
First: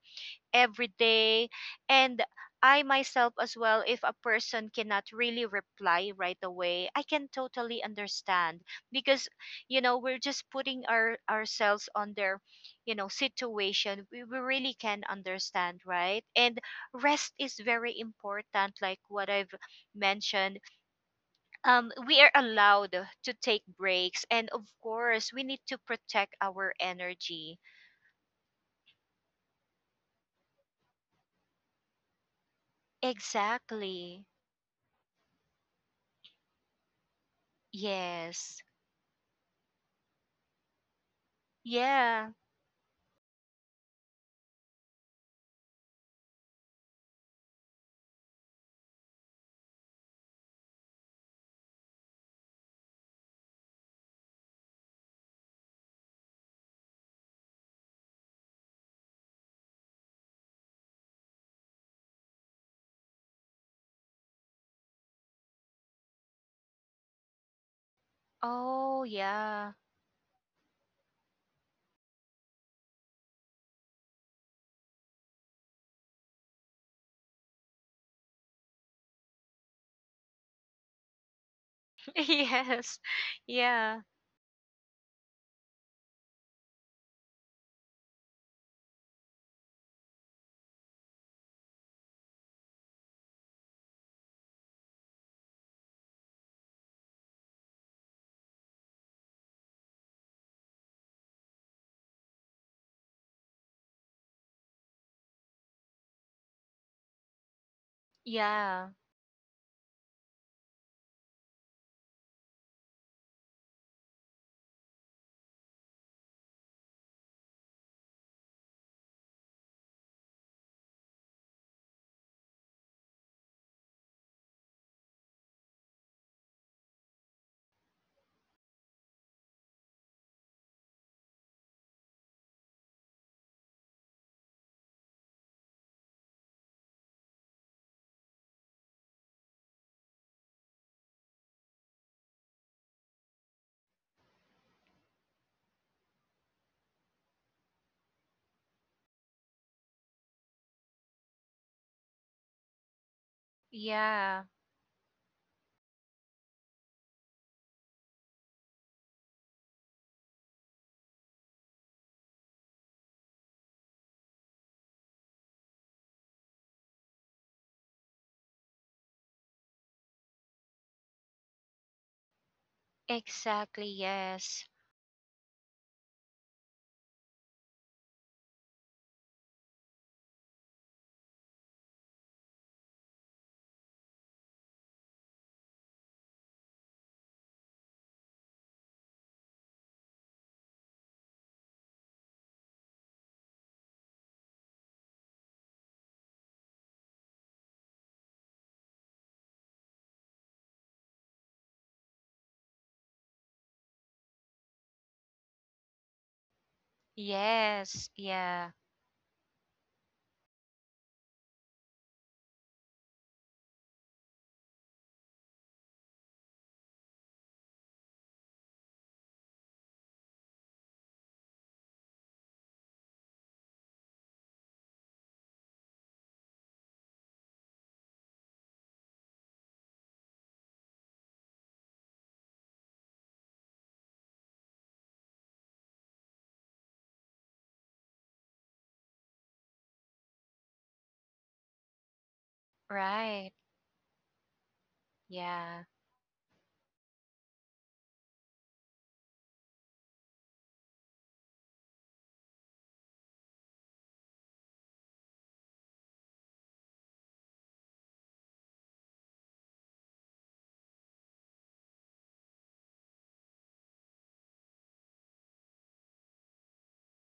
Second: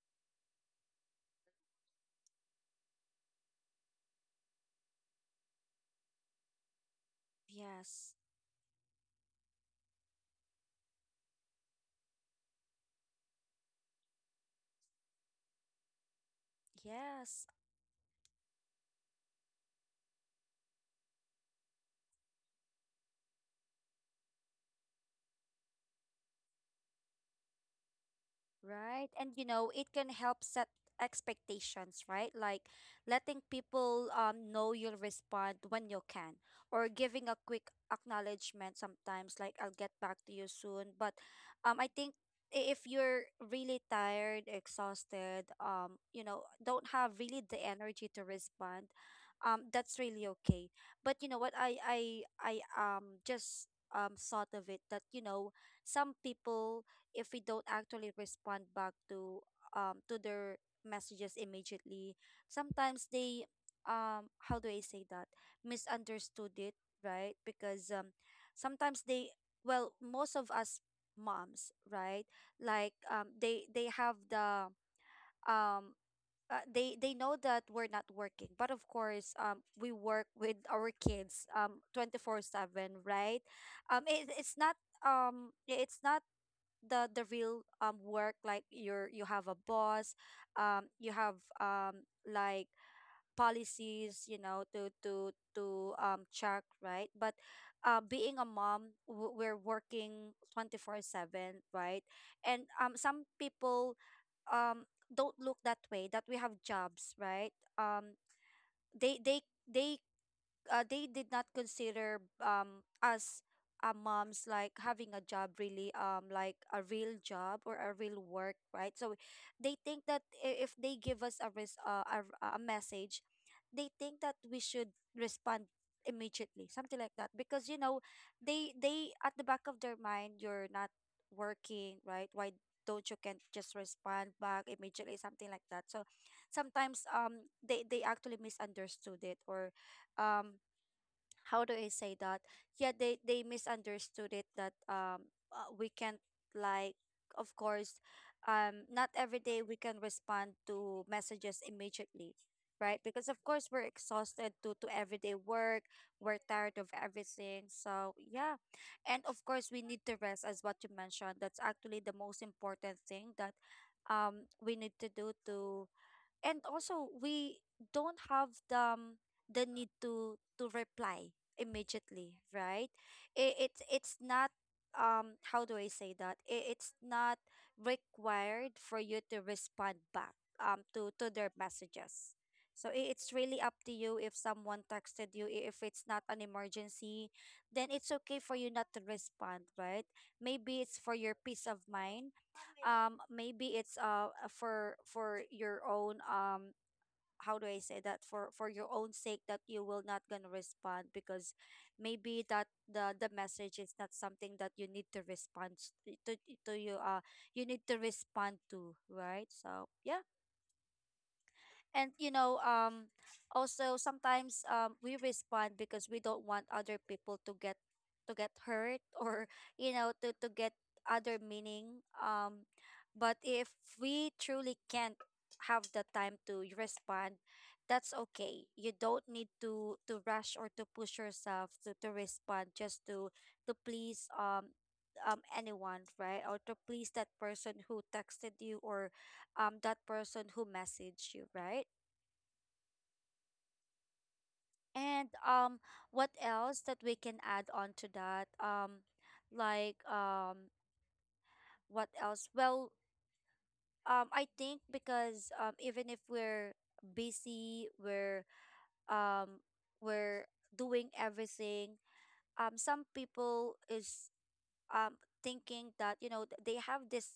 Speaker 2: every day. And I myself as well, if a person cannot really reply right away, I can totally
Speaker 1: Yes.
Speaker 2: understand, because, you know, we're just putting our ourselves on their, you know, situation. We really can understand, right? And rest
Speaker 1: Yes.
Speaker 2: is very important, like what I've mentioned. We are allowed to take breaks, and of course we need to protect our energy.
Speaker 1: Right. And you know, it can help set expectations, right? Like letting people
Speaker 2: Exactly.
Speaker 1: know you'll respond when you can, or giving a quick
Speaker 2: Yes.
Speaker 1: acknowledgement sometimes like I'll get back to you soon. But I think
Speaker 2: Yeah.
Speaker 1: I- if you're really tired, exhausted, you know, don't have really the energy to respond, that's really okay. But you know what I just thought of it that, you know, some people, if we don't actually respond back to their messages immediately, sometimes they how do I say that, misunderstood it, right? Because sometimes
Speaker 2: Oh,
Speaker 1: they,
Speaker 2: yeah.
Speaker 1: well, most of us moms, right? Like they have the um they know that we're not working, but of course we work with our kids
Speaker 2: Yes.
Speaker 1: 24/7, right?
Speaker 2: Yeah.
Speaker 1: It, it's not the the real work like you're you have a boss, you have like policies, you know, to to check, right? But being a mom, w- we're working 24/7, right? And some people um don't look that way, that we have jobs, right? um
Speaker 2: Yeah.
Speaker 1: they they they they did not consider us, moms, like having a job, really, like a real job or a real work, right? So they think that I- if they give us a res- a message, they think that we should respond immediately something like that, because, you know, they at the back of their mind, you're not working, right? Why don't you can just respond back immediately something like that. So sometimes they actually misunderstood it, or um how do I say that? Yeah, they misunderstood it that we can't, like, of course, not every day we can respond to messages immediately, right? Because of course we're
Speaker 2: Yeah.
Speaker 1: exhausted due to everyday work, we're tired of everything. So yeah. And of course we need to rest as what you mentioned. That's actually the most important thing, that we need to do to. And also we don't have the need to reply immediately, right? it, it's
Speaker 2: Exactly.
Speaker 1: it's not
Speaker 2: Yes.
Speaker 1: how do I say that, it, it's not required for you to respond back to their messages. So I- it's really up to you. If someone texted you, I- if it's not an emergency, then it's okay for you not to respond, right? Maybe it's for your peace of mind. Maybe it's for your own how do I say that, for your own sake, that you will not gonna respond, because maybe that the message is not something that you need to respond s- to to you you need to
Speaker 2: Yes.
Speaker 1: respond
Speaker 2: Yeah.
Speaker 1: to, right? So yeah. And you know, also sometimes we respond because we don't want other people to get hurt or, you know, to get other meaning. But if we truly can't have the time to respond, that's okay. You don't need to rush or to push yourself to respond just to please anyone, right? Or to please that person who texted you, or that person who messaged you, right?
Speaker 2: Right.
Speaker 1: And
Speaker 2: Yeah.
Speaker 1: what else that we can add on to that? Like what else? Well, I think because even if we're busy, um, we're doing everything. Some people is um thinking that, you know, th- they have this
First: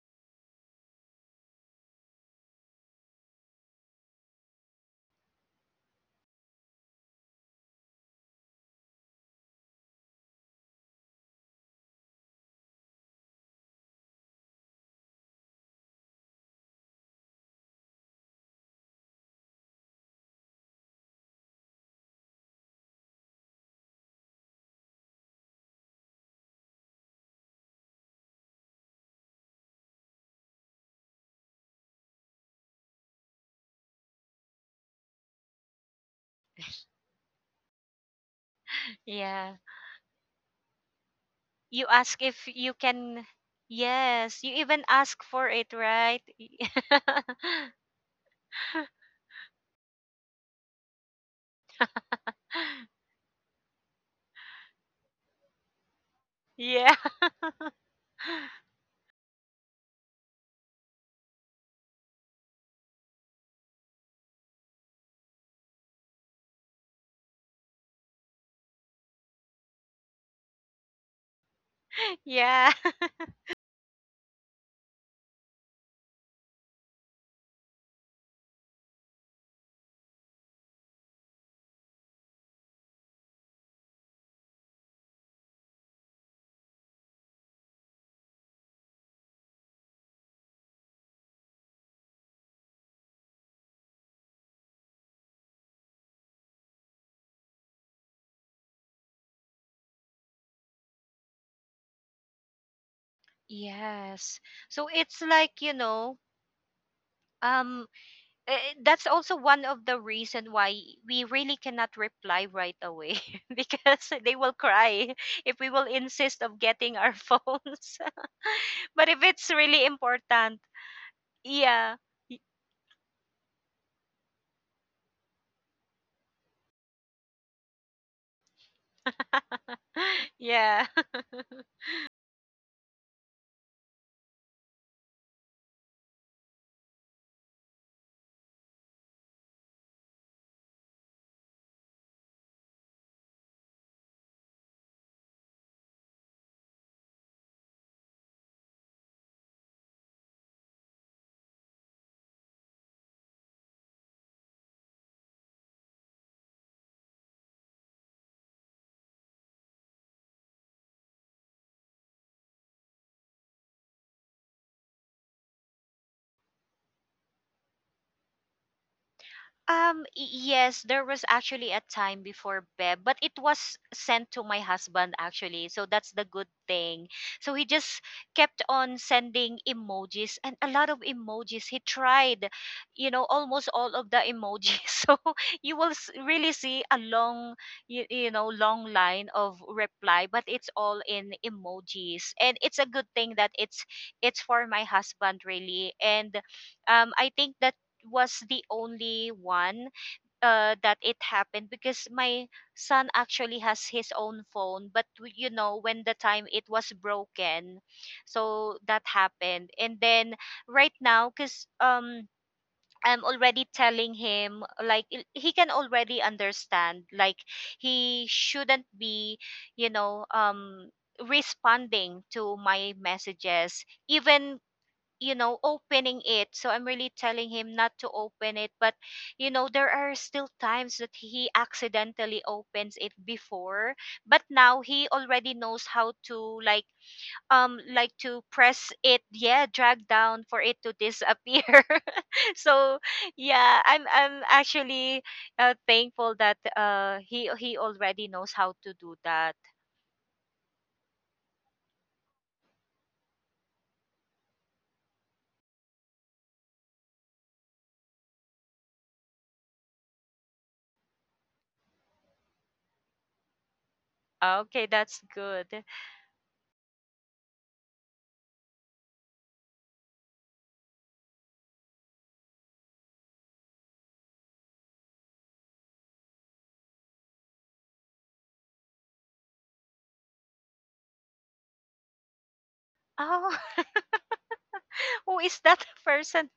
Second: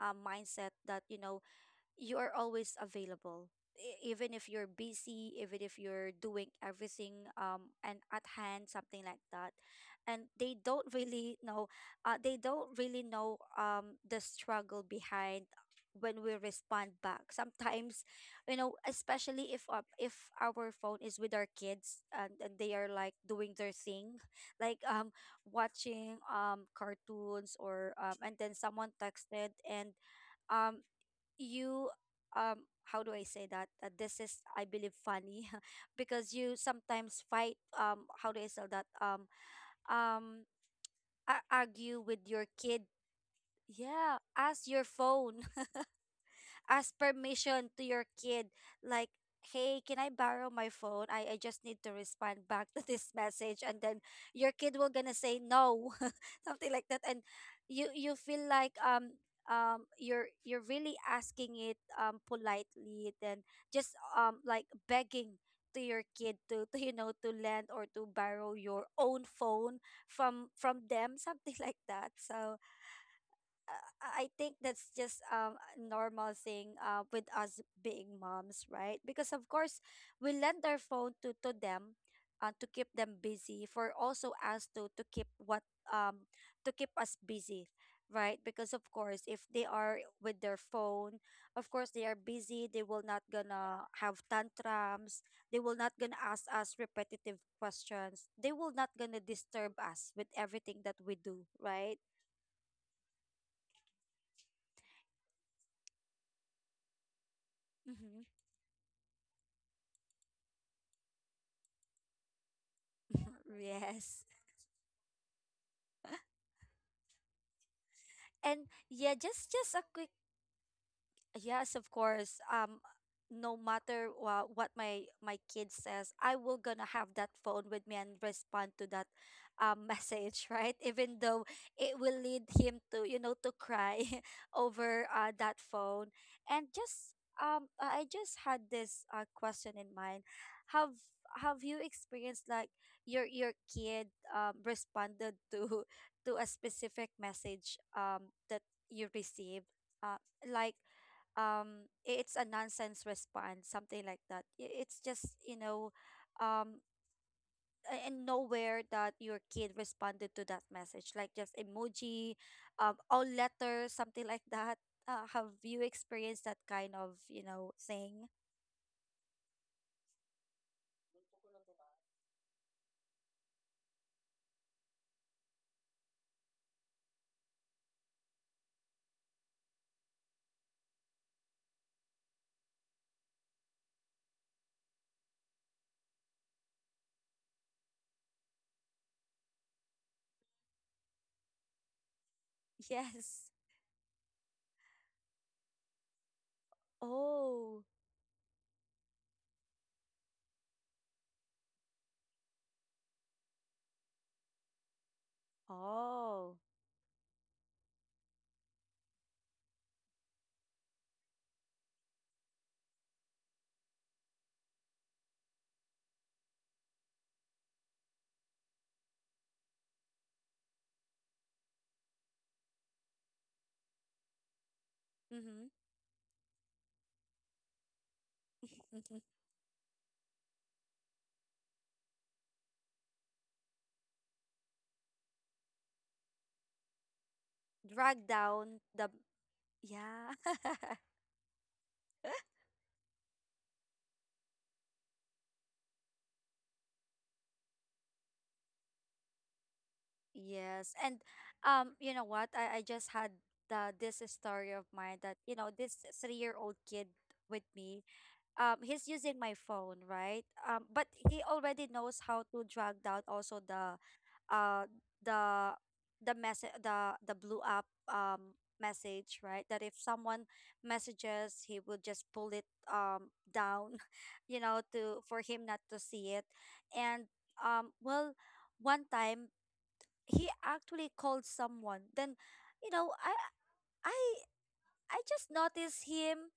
Speaker 1: mindset that, you know, you are always available, e- even if you're busy, even if you're doing everything, and at hand something like that. And they don't really know, they don't really know the struggle behind, when we respond back sometimes, you know, especially if our phone is with our kids, and they are like doing their thing, like watching cartoons or and then someone texted, and um you um how do I say that? This is, I believe, funny because you sometimes fight, how do I say that?
Speaker 2: Yeah.
Speaker 1: Um a-
Speaker 2: You
Speaker 1: argue with
Speaker 2: ask
Speaker 1: your
Speaker 2: if you
Speaker 1: kid.
Speaker 2: can.
Speaker 1: Yeah,
Speaker 2: Yes. You
Speaker 1: as your
Speaker 2: even ask
Speaker 1: phone,
Speaker 2: for it, right?
Speaker 1: ask permission to your kid, like, hey, can I borrow my phone? I just need to respond back to this message. And then your kid will gonna say no something like
Speaker 2: Yeah.
Speaker 1: that, and you feel like you're really asking it politely, then just like begging to your kid to, to, you know, to lend or to borrow your own phone from them something like that. So
Speaker 2: Yeah.
Speaker 1: I think that's just a normal thing with us being moms, right? Because of course we lend our phone to them, to keep them busy, for also us to keep what, um to keep us busy, right? Because of course, if they are with their phone, of course they are busy, they will not gonna have tantrums, they will not gonna ask us repetitive questions, they will not gonna disturb us with everything that we do, right?
Speaker 2: Yes. So it's like, um
Speaker 1: Mm-hmm.
Speaker 2: That's also one of the reason why we really cannot reply right away because
Speaker 1: Yes.
Speaker 2: they will cry if we will insist of getting our phones.
Speaker 1: And
Speaker 2: But
Speaker 1: yeah,
Speaker 2: if it's
Speaker 1: just a
Speaker 2: really
Speaker 1: quick.
Speaker 2: important,
Speaker 1: Yes, of
Speaker 2: yeah,
Speaker 1: course. No matter what my kid says, I will gonna have that phone with me and respond to that message, right?
Speaker 2: yeah.
Speaker 1: Even though it will lead him to, you know, to cry over that phone. And just I just had this question in mind. Have have you experienced like your kid responded to to a specific message that you received? Uh, like it's a nonsense response, something like that. It's just, you know, um and nowhere that your kid responded to that message, like just emoji, all letters, something like that. Have you experienced that kind of, you know, thing?
Speaker 2: Yes, there was actually a time before, Beb, but it was sent to my husband actually. So that's the good thing. So he just kept on sending emojis and a lot of emojis. He tried, you know, almost all of the emojis. So you will really see a long, you know, long line of reply, but it's all in emojis. And it's a good thing
Speaker 1: Yes.
Speaker 2: that it's for my husband really. And I think that
Speaker 1: Oh.
Speaker 2: was the only one that it happened, because my son actually has his own phone, but you know, when the time
Speaker 1: Oh.
Speaker 2: it was broken, so that happened. And then right now, because I'm already telling him, like he can already understand, like he shouldn't be, you know, responding to my messages, even, you know,
Speaker 1: Mm-hmm.
Speaker 2: opening it. So I'm really telling him not to open it, but you know, there are still times that he accidentally opens it before. But now he already knows how to, like, like
Speaker 1: Drag
Speaker 2: to
Speaker 1: down
Speaker 2: press
Speaker 1: the,
Speaker 2: it, yeah, drag
Speaker 1: yeah.
Speaker 2: down for it to disappear. So yeah, I'm actually, thankful that he already knows how to do that.
Speaker 1: Yes. And, you know what? I just had the this story of mine that, you know, this 3-year old kid with me, he's using my phone, right? But he already knows how to drag down also
Speaker 2: Ah, okay,
Speaker 1: uh
Speaker 2: that's good.
Speaker 1: the the message, the blue app, message, right? That if someone messages, he will just pull it down, you know, to for him not to see it. And, well, one time he actually called someone. Then, you know,
Speaker 2: Oh.
Speaker 1: I I
Speaker 2: Who
Speaker 1: just
Speaker 2: is that
Speaker 1: noticed
Speaker 2: person?
Speaker 1: him.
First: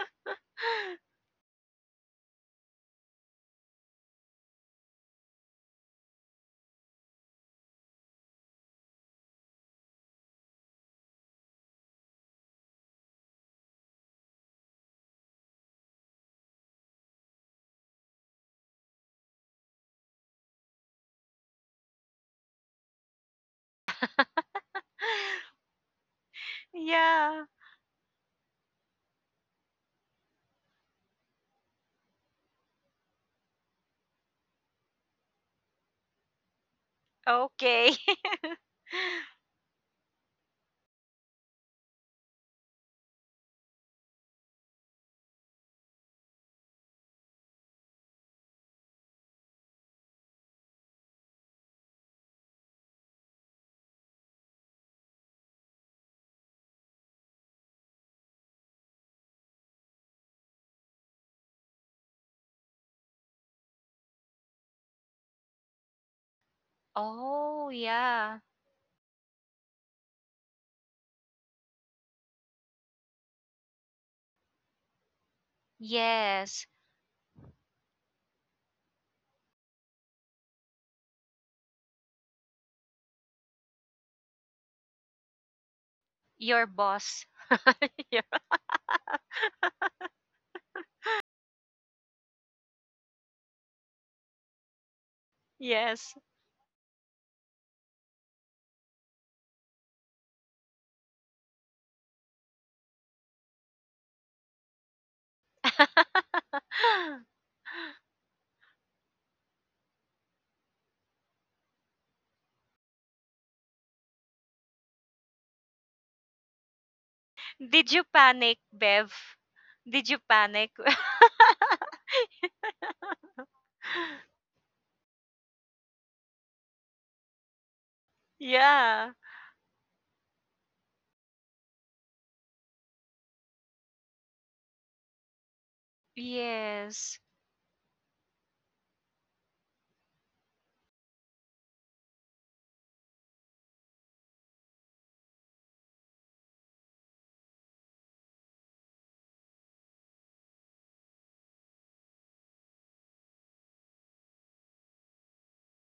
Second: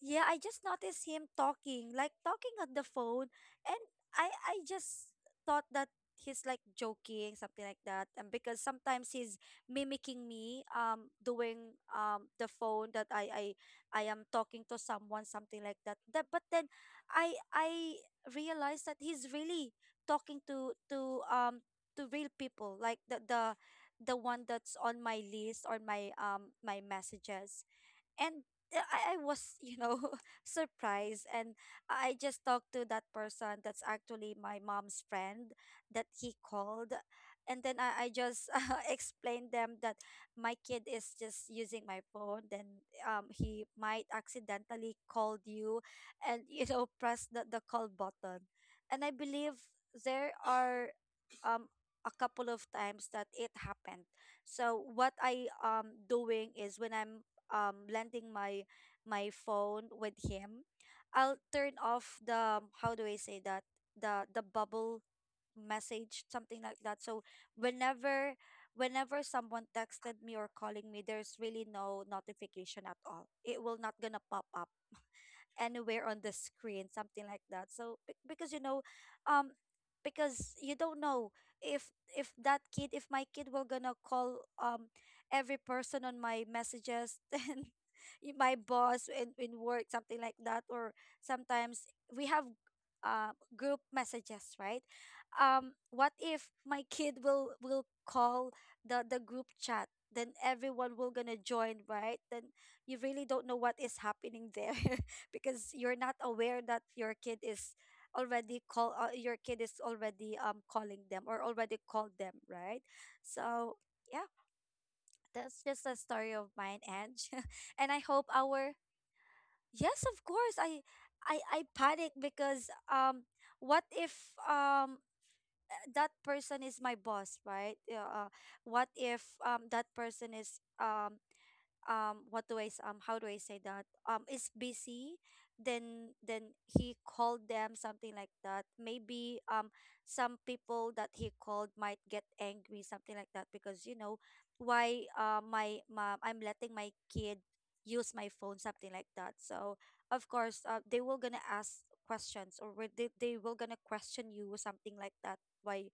Speaker 1: Yeah, I just noticed him talking, like talking on the phone, and I just thought that he's like joking, something like that. And because sometimes he's mimicking me, doing the phone that I am talking to someone, something like that. That but then I realized that he's really talking to real people, like the one that's on my list or my
Speaker 2: Yeah.
Speaker 1: messages. And I was, you know, surprised, and I just talked to that person that's actually my mom's friend that he called. And then
Speaker 2: Okay.
Speaker 1: I just explained them that my kid is just using my phone, then he might accidentally called you, and you know press the call button. And I believe there are, um, a couple of times that it happened. So what I doing is when I'm lending my phone with him, I'll turn off the, how do I say that, the bubble message, something like that, so
Speaker 2: Oh,
Speaker 1: whenever
Speaker 2: yeah.
Speaker 1: whenever someone texted me or calling me, there's really no notification at all, it will not gonna pop up anywhere on the
Speaker 2: Yes.
Speaker 1: screen, something like that. So because, you know, um, because you don't know if that kid, if my kid will gonna call every person on my
Speaker 2: Your
Speaker 1: messages,
Speaker 2: boss.
Speaker 1: and
Speaker 2: Yeah.
Speaker 1: my boss in work, something like that, or sometimes we have group messages, right? What
Speaker 2: Yes.
Speaker 1: if my kid will call the group chat? Then everyone will gonna join, right? Then you really don't know what is happening there. Because you're not aware that your kid is already call, your kid is already calling them, or already called them, right? So yeah, that's just a story of mine, Ange. And
Speaker 2: Did
Speaker 1: I
Speaker 2: you
Speaker 1: hope
Speaker 2: panic,
Speaker 1: our—
Speaker 2: Bev?
Speaker 1: yes,
Speaker 2: Did
Speaker 1: of
Speaker 2: you
Speaker 1: course,
Speaker 2: panic?
Speaker 1: I panic because, what if, that person is my boss, right? Yeah. What
Speaker 2: Yeah.
Speaker 1: if, that person is, what do I how do I say that, is busy, then he
Speaker 2: Yes.
Speaker 1: called them something like that, maybe, some people that he called might get angry, something like that, because you know, why, my mom, I'm letting my kid use my phone, something like that, so of course, they will gonna ask questions, or will they will gonna question you, something like that, why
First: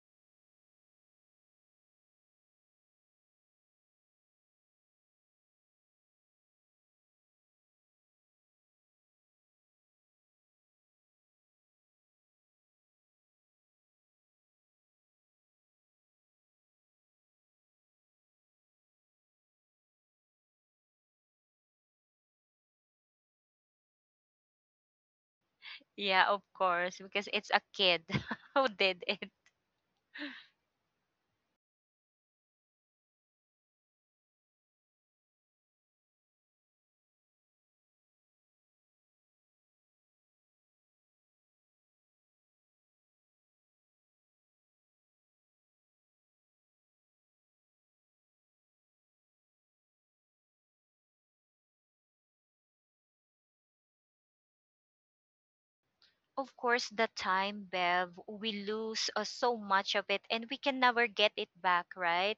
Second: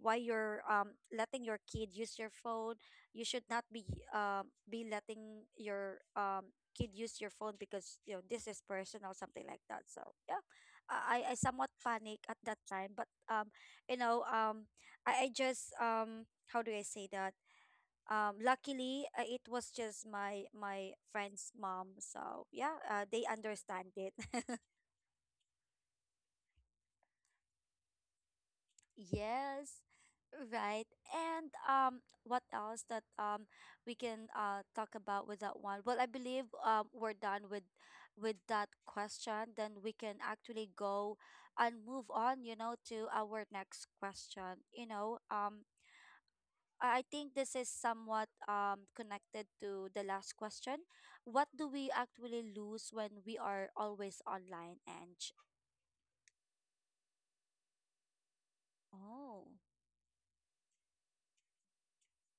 Speaker 1: why you're letting your kid use your phone. You should not be, be letting your, kid use your phone, because you know this is personal, something like that, so yeah. I somewhat panic at that time, but, you know, I just, how do I say that, luckily, it was just my friend's mom, so yeah. They understand it.
Speaker 2: Yeah, of course, because it's a kid who did it.
Speaker 1: Yes, right. And, what else that, we can talk about with that one? Well, I believe, we're done with that question. Then we can actually go and move on, you know, to our next question. You know, I think this is somewhat connected to the last question. What do we actually lose when we are always online? And—
Speaker 2: Of course, the time, Bev, we lose
Speaker 1: oh,
Speaker 2: so much of it and we can never get it back, right?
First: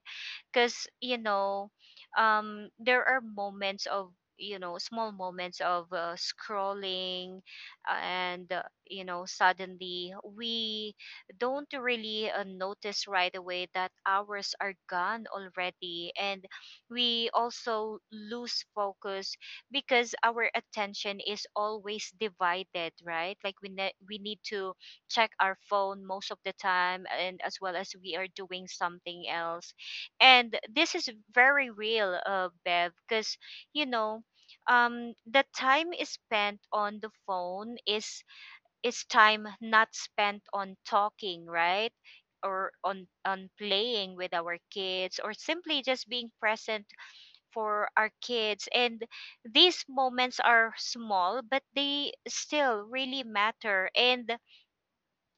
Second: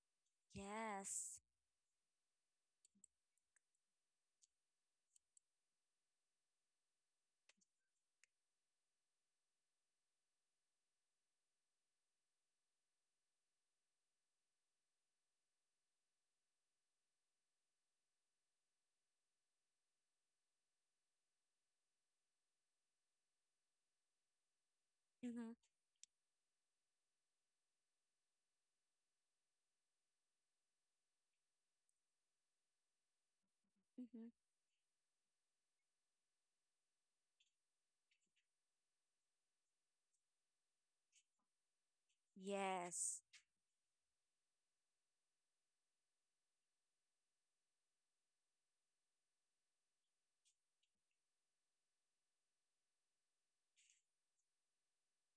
Speaker 2: Because, you
Speaker 1: yes.
Speaker 2: know, there are moments of, you know, small moments of scrolling, and you know, suddenly we don't really notice right away that hours are gone already. And we also lose focus, because our attention is always divided, right? Like we we need to check
Speaker 1: Mm-hmm.
Speaker 2: our phone most of the time and as well as we are doing something else. And this is very real, Bev, because, you know,
Speaker 1: Mm-hmm.
Speaker 2: the time is spent on the phone is time not spent on talking, right? Or
Speaker 1: Yes.
Speaker 2: on playing with our kids, or simply just being present for our kids. And these moments are small, but they still really matter. And,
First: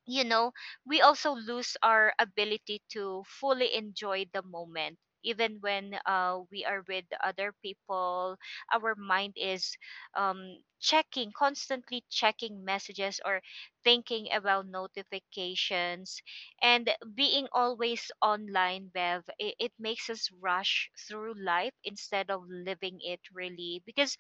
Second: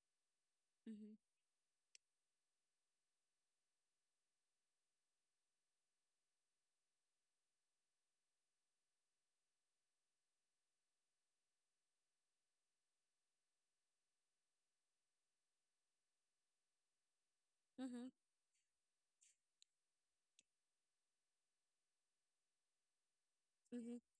Speaker 2: you know, we also
Speaker 1: Mm-hmm.
Speaker 2: lose our ability to fully enjoy the moment. Even when we are with other people, our mind is, checking, constantly checking messages, or thinking about notifications. And being always
Speaker 1: Mm-hmm.
Speaker 2: online, Bev, it makes us rush through life instead of living it really,
Speaker 1: Mm-hmm.
Speaker 2: because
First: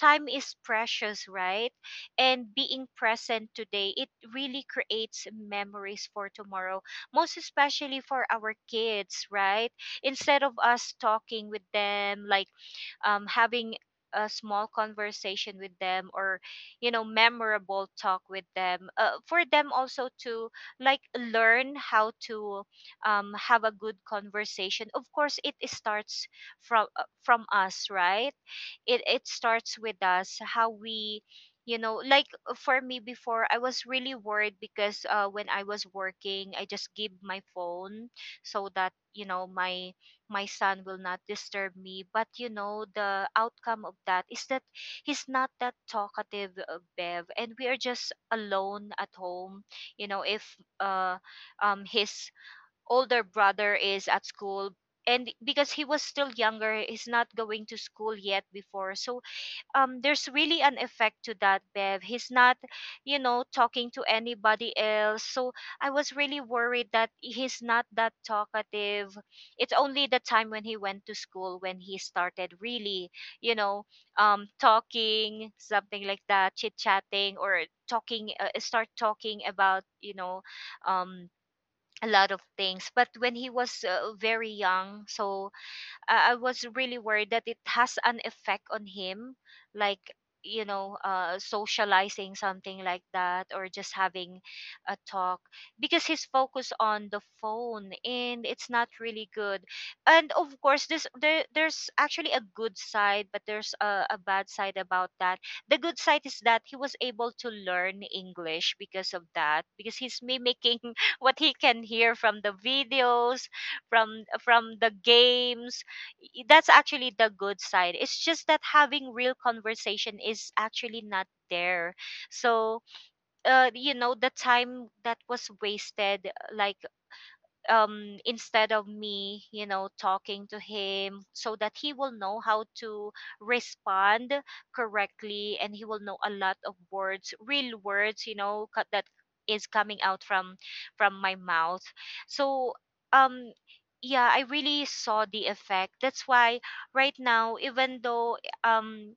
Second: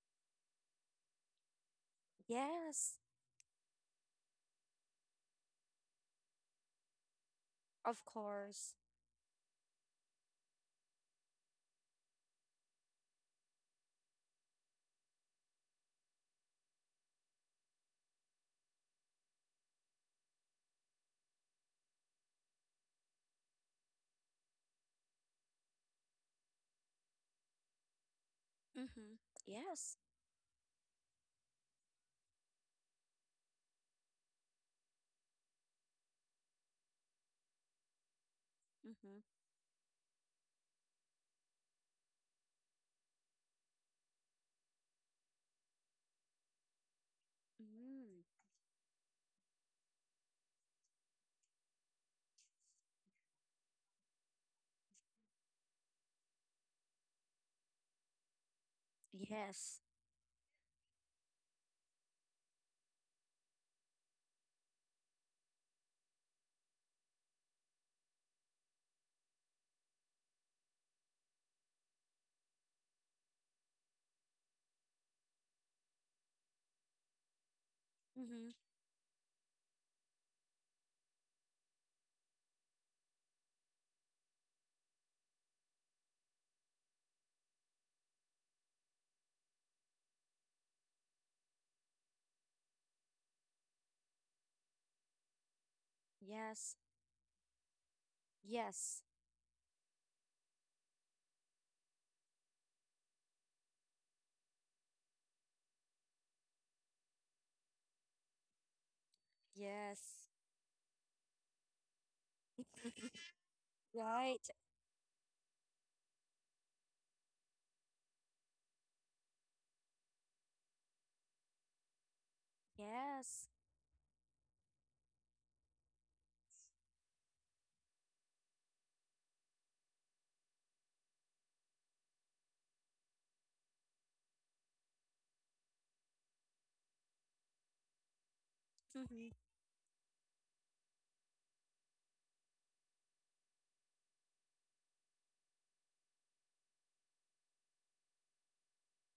Speaker 2: time is precious, right? And being
Speaker 1: Yes,
Speaker 2: present today, it really creates memories for tomorrow, most especially
Speaker 1: of
Speaker 2: for our
Speaker 1: course.
Speaker 2: kids, right? Instead of us talking with them, like, having a small conversation with them, or, you know, memorable talk with them, for them also to, like, learn how to, have a good conversation. Of course it starts from, from us, right? it
Speaker 1: Mm-hmm.
Speaker 2: it starts with
Speaker 1: Yes.
Speaker 2: us, how we, you know, like, for me before, I was really worried because, when I was working I just give my phone so that,
Speaker 1: Mm-hmm.
Speaker 2: you know, my son will not disturb me. But you know, the outcome of that is that he's not that talkative, Bev, and we are just
Speaker 1: Mm-hmm.
Speaker 2: alone at home, you know, if uh his older brother is at school. And because he was still younger, he's not going to school yet before. So
Speaker 1: Yes.
Speaker 2: there's really an effect to that, Bev. He's not, you know, talking to anybody else. So I was really worried that he's not that talkative. It's only the time when he went to school, when he started really, you know, talking something like that, chit chatting, or talking,
Speaker 1: Mm-hmm.
Speaker 2: start talking about, you know, um a lot of things. But when he was, very young, so I was really worried that it has an effect on him, like, you know, socializing something like that, or just having a talk, because he's focused
Speaker 1: Yes.
Speaker 2: on the phone, and it's not
Speaker 1: Yes.
Speaker 2: really good. And of course, this there's actually a good side, but there's a bad side about that. The good side is that he was able to learn English because of that, because he's
Speaker 1: Yes.
Speaker 2: mimicking what he can hear from the videos,
Speaker 1: Right.
Speaker 2: from the games. That's actually the good side. It's just that having real conversation is actually not there. So,
Speaker 1: Yes.
Speaker 2: you know, the time that was wasted, like, instead of me, you know, talking to him so that he will know how to respond correctly, and he will know a lot of words, real words, you know, that
Speaker 1: Mm-hmm.
Speaker 2: is coming out from my mouth. So um yeah, I really saw the effect, that's why right now, even though, um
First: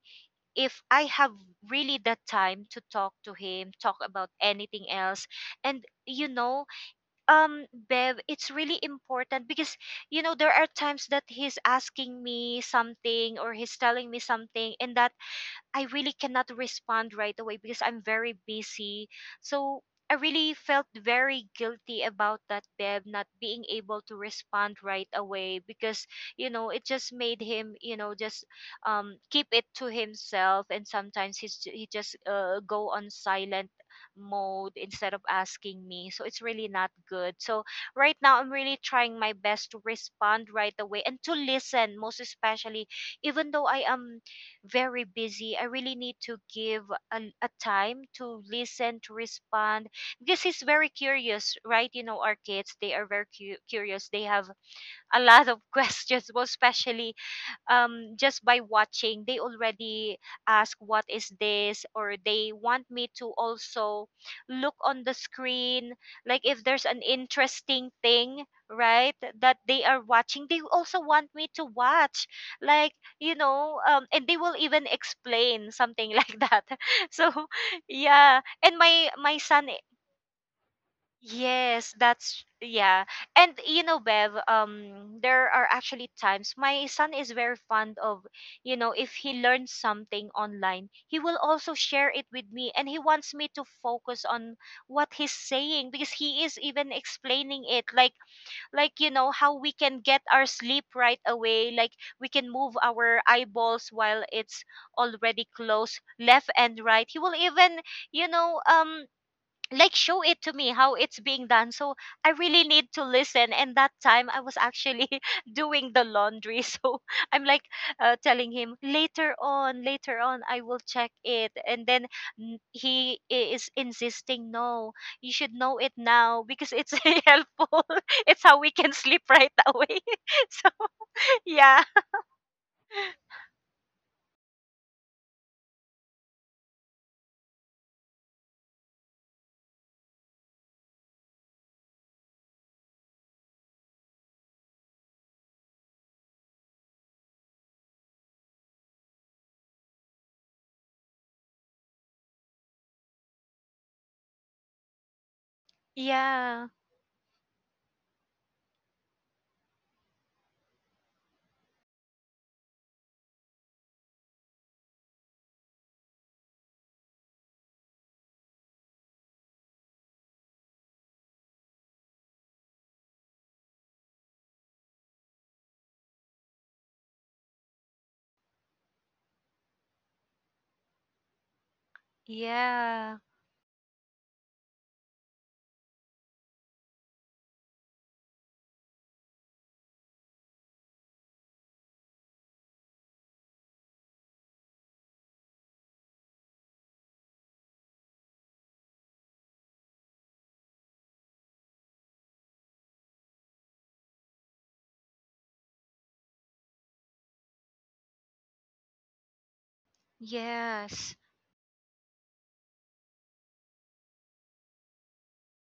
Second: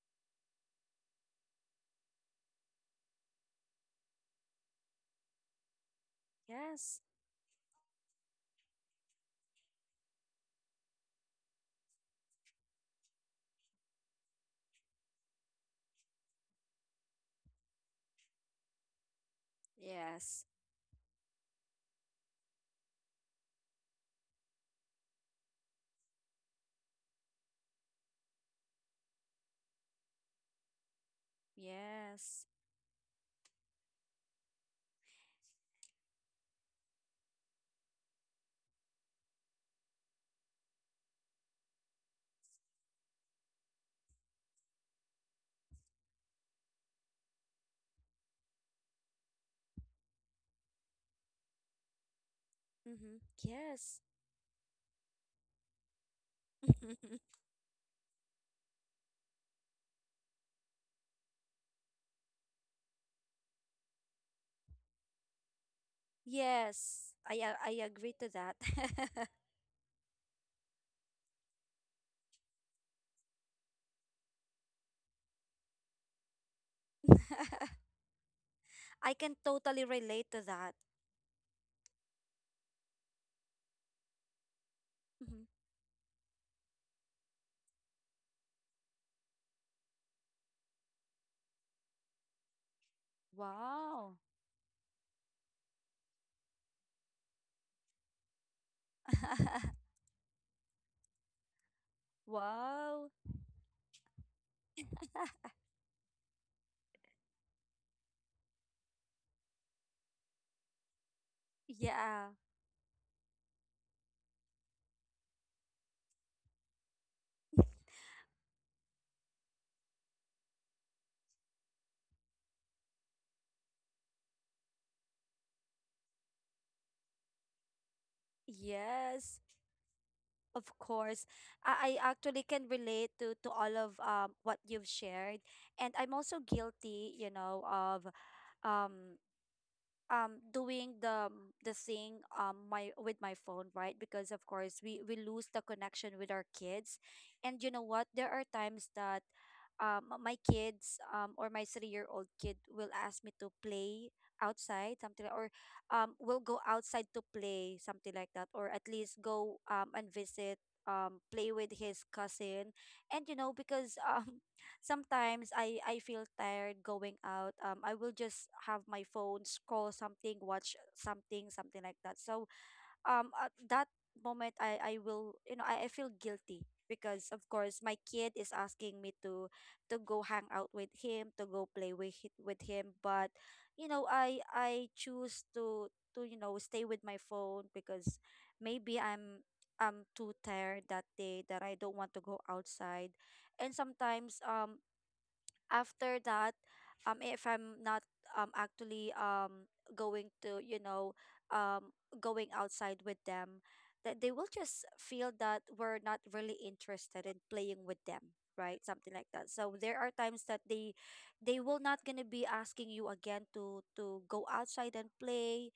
Speaker 2: if I have really the time to talk to him, talk about anything else, and you know,
Speaker 1: Yes.
Speaker 2: Bev, it's really important. Because, you know, there are times that he's asking me something or he's telling me something, and that I really cannot respond right away because I'm very busy. So I
Speaker 1: Yes.
Speaker 2: really felt very guilty about that, Beb, not being able to respond right away, because, you know, it just made him, you know, just keep it to himself. And sometimes he's, he just
Speaker 1: Yes.
Speaker 2: go on silent mode instead of asking me. So it's really not good. So right now, I'm really trying my best to respond right away and to listen, most especially, even though I am very busy. I really need to give a time to listen, to respond, because he's very curious, right? You know, our kids, they are
Speaker 1: Mm-hmm.
Speaker 2: very
Speaker 1: Yes.
Speaker 2: curious. They have a lot of questions, most especially just by watching, they already ask what is this, or they want me to also look on the screen, like if there's an
Speaker 1: Yes. I
Speaker 2: interesting
Speaker 1: agree to
Speaker 2: thing,
Speaker 1: that.
Speaker 2: right, that they are watching, they also want me to watch, like, you know, and they will even explain something like that. So yeah, and my
Speaker 1: I can
Speaker 2: son.
Speaker 1: totally relate to that.
Speaker 2: Yes, that's yeah. And you know, Bev,
Speaker 1: Hmm.
Speaker 2: there are actually times my son is very fond of, you know, if he learns something online, he will also share it with me and he wants me to
Speaker 1: Wow.
Speaker 2: focus on what he's saying, because he is even explaining it, like, you know, how we can get our sleep right away, like we can move
Speaker 1: Wow.
Speaker 2: our eyeballs while it's already closed, left and right. He will even, you know, like show it to me how it's being done. So
Speaker 1: Yeah.
Speaker 2: I really need to listen, and that time I was actually doing the laundry, so I'm like, telling him later on, later on I will check it, and then he is insisting, no, you should know it now because it's helpful, it's how we can sleep
Speaker 1: Yes,
Speaker 2: right away. So
Speaker 1: of course.
Speaker 2: yeah.
Speaker 1: I actually can relate to all of, what you've shared, and I'm also guilty, you know, of, um doing the, the thing, my with my phone, right? Because of course we lose the connection with our kids. And you know what, there are times that, my kids, or my 3-year old kid, will ask me to play outside, something like, or will go
Speaker 2: Yeah.
Speaker 1: outside to play, something like that, or at least go, and visit, play with his cousin. And you know, because sometimes I feel tired going out. I will just have my phone, scroll something, watch something, something like that. So, at that moment, I will, you know, I feel guilty, because of course my kid is asking me to go hang out with him, to go play with with him.
Speaker 2: Yeah.
Speaker 1: But you know, I choose to you know stay with my phone, because maybe I'm too tired that day that I don't want to go outside. And sometimes, after that, if I'm not, actually, going to, you know, um going outside with them, that they will just feel that we're not really interested in playing with them, right, something like that. So there are times that they
Speaker 2: Yes.
Speaker 1: they will not going to be asking you again to go outside and play,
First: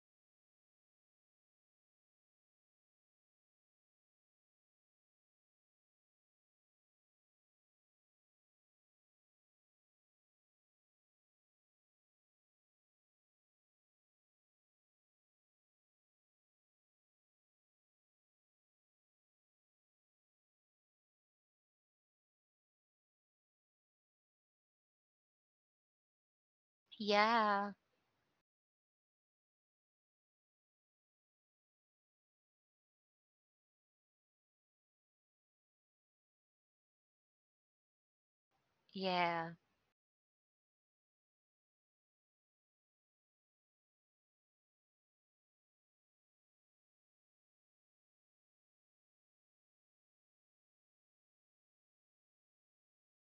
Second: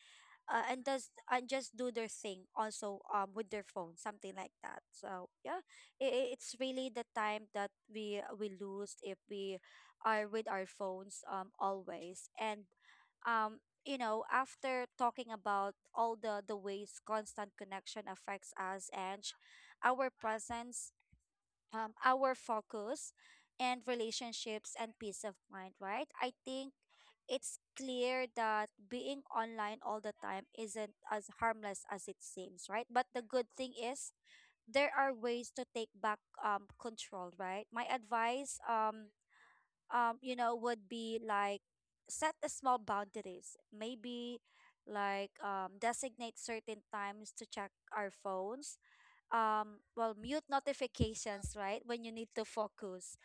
Speaker 1: and does and just do their thing also, with their phone, something like that, so yeah. It's really the time that we lose if we are with our phones, always. And, um you know, after talking about all the ways constant connection affects us and our presence, our focus and relationships and peace of mind, right? I think it's
Speaker 2: Yeah.
Speaker 1: clear that being online all the time isn't as harmless as it seems, right? But the good thing is, there are ways to take back, control, right? My advice,
Speaker 2: Yeah.
Speaker 1: you know, would be like, set a small boundaries, maybe like, designate certain times to check our phones, well, mute notifications, right, when you need to focus.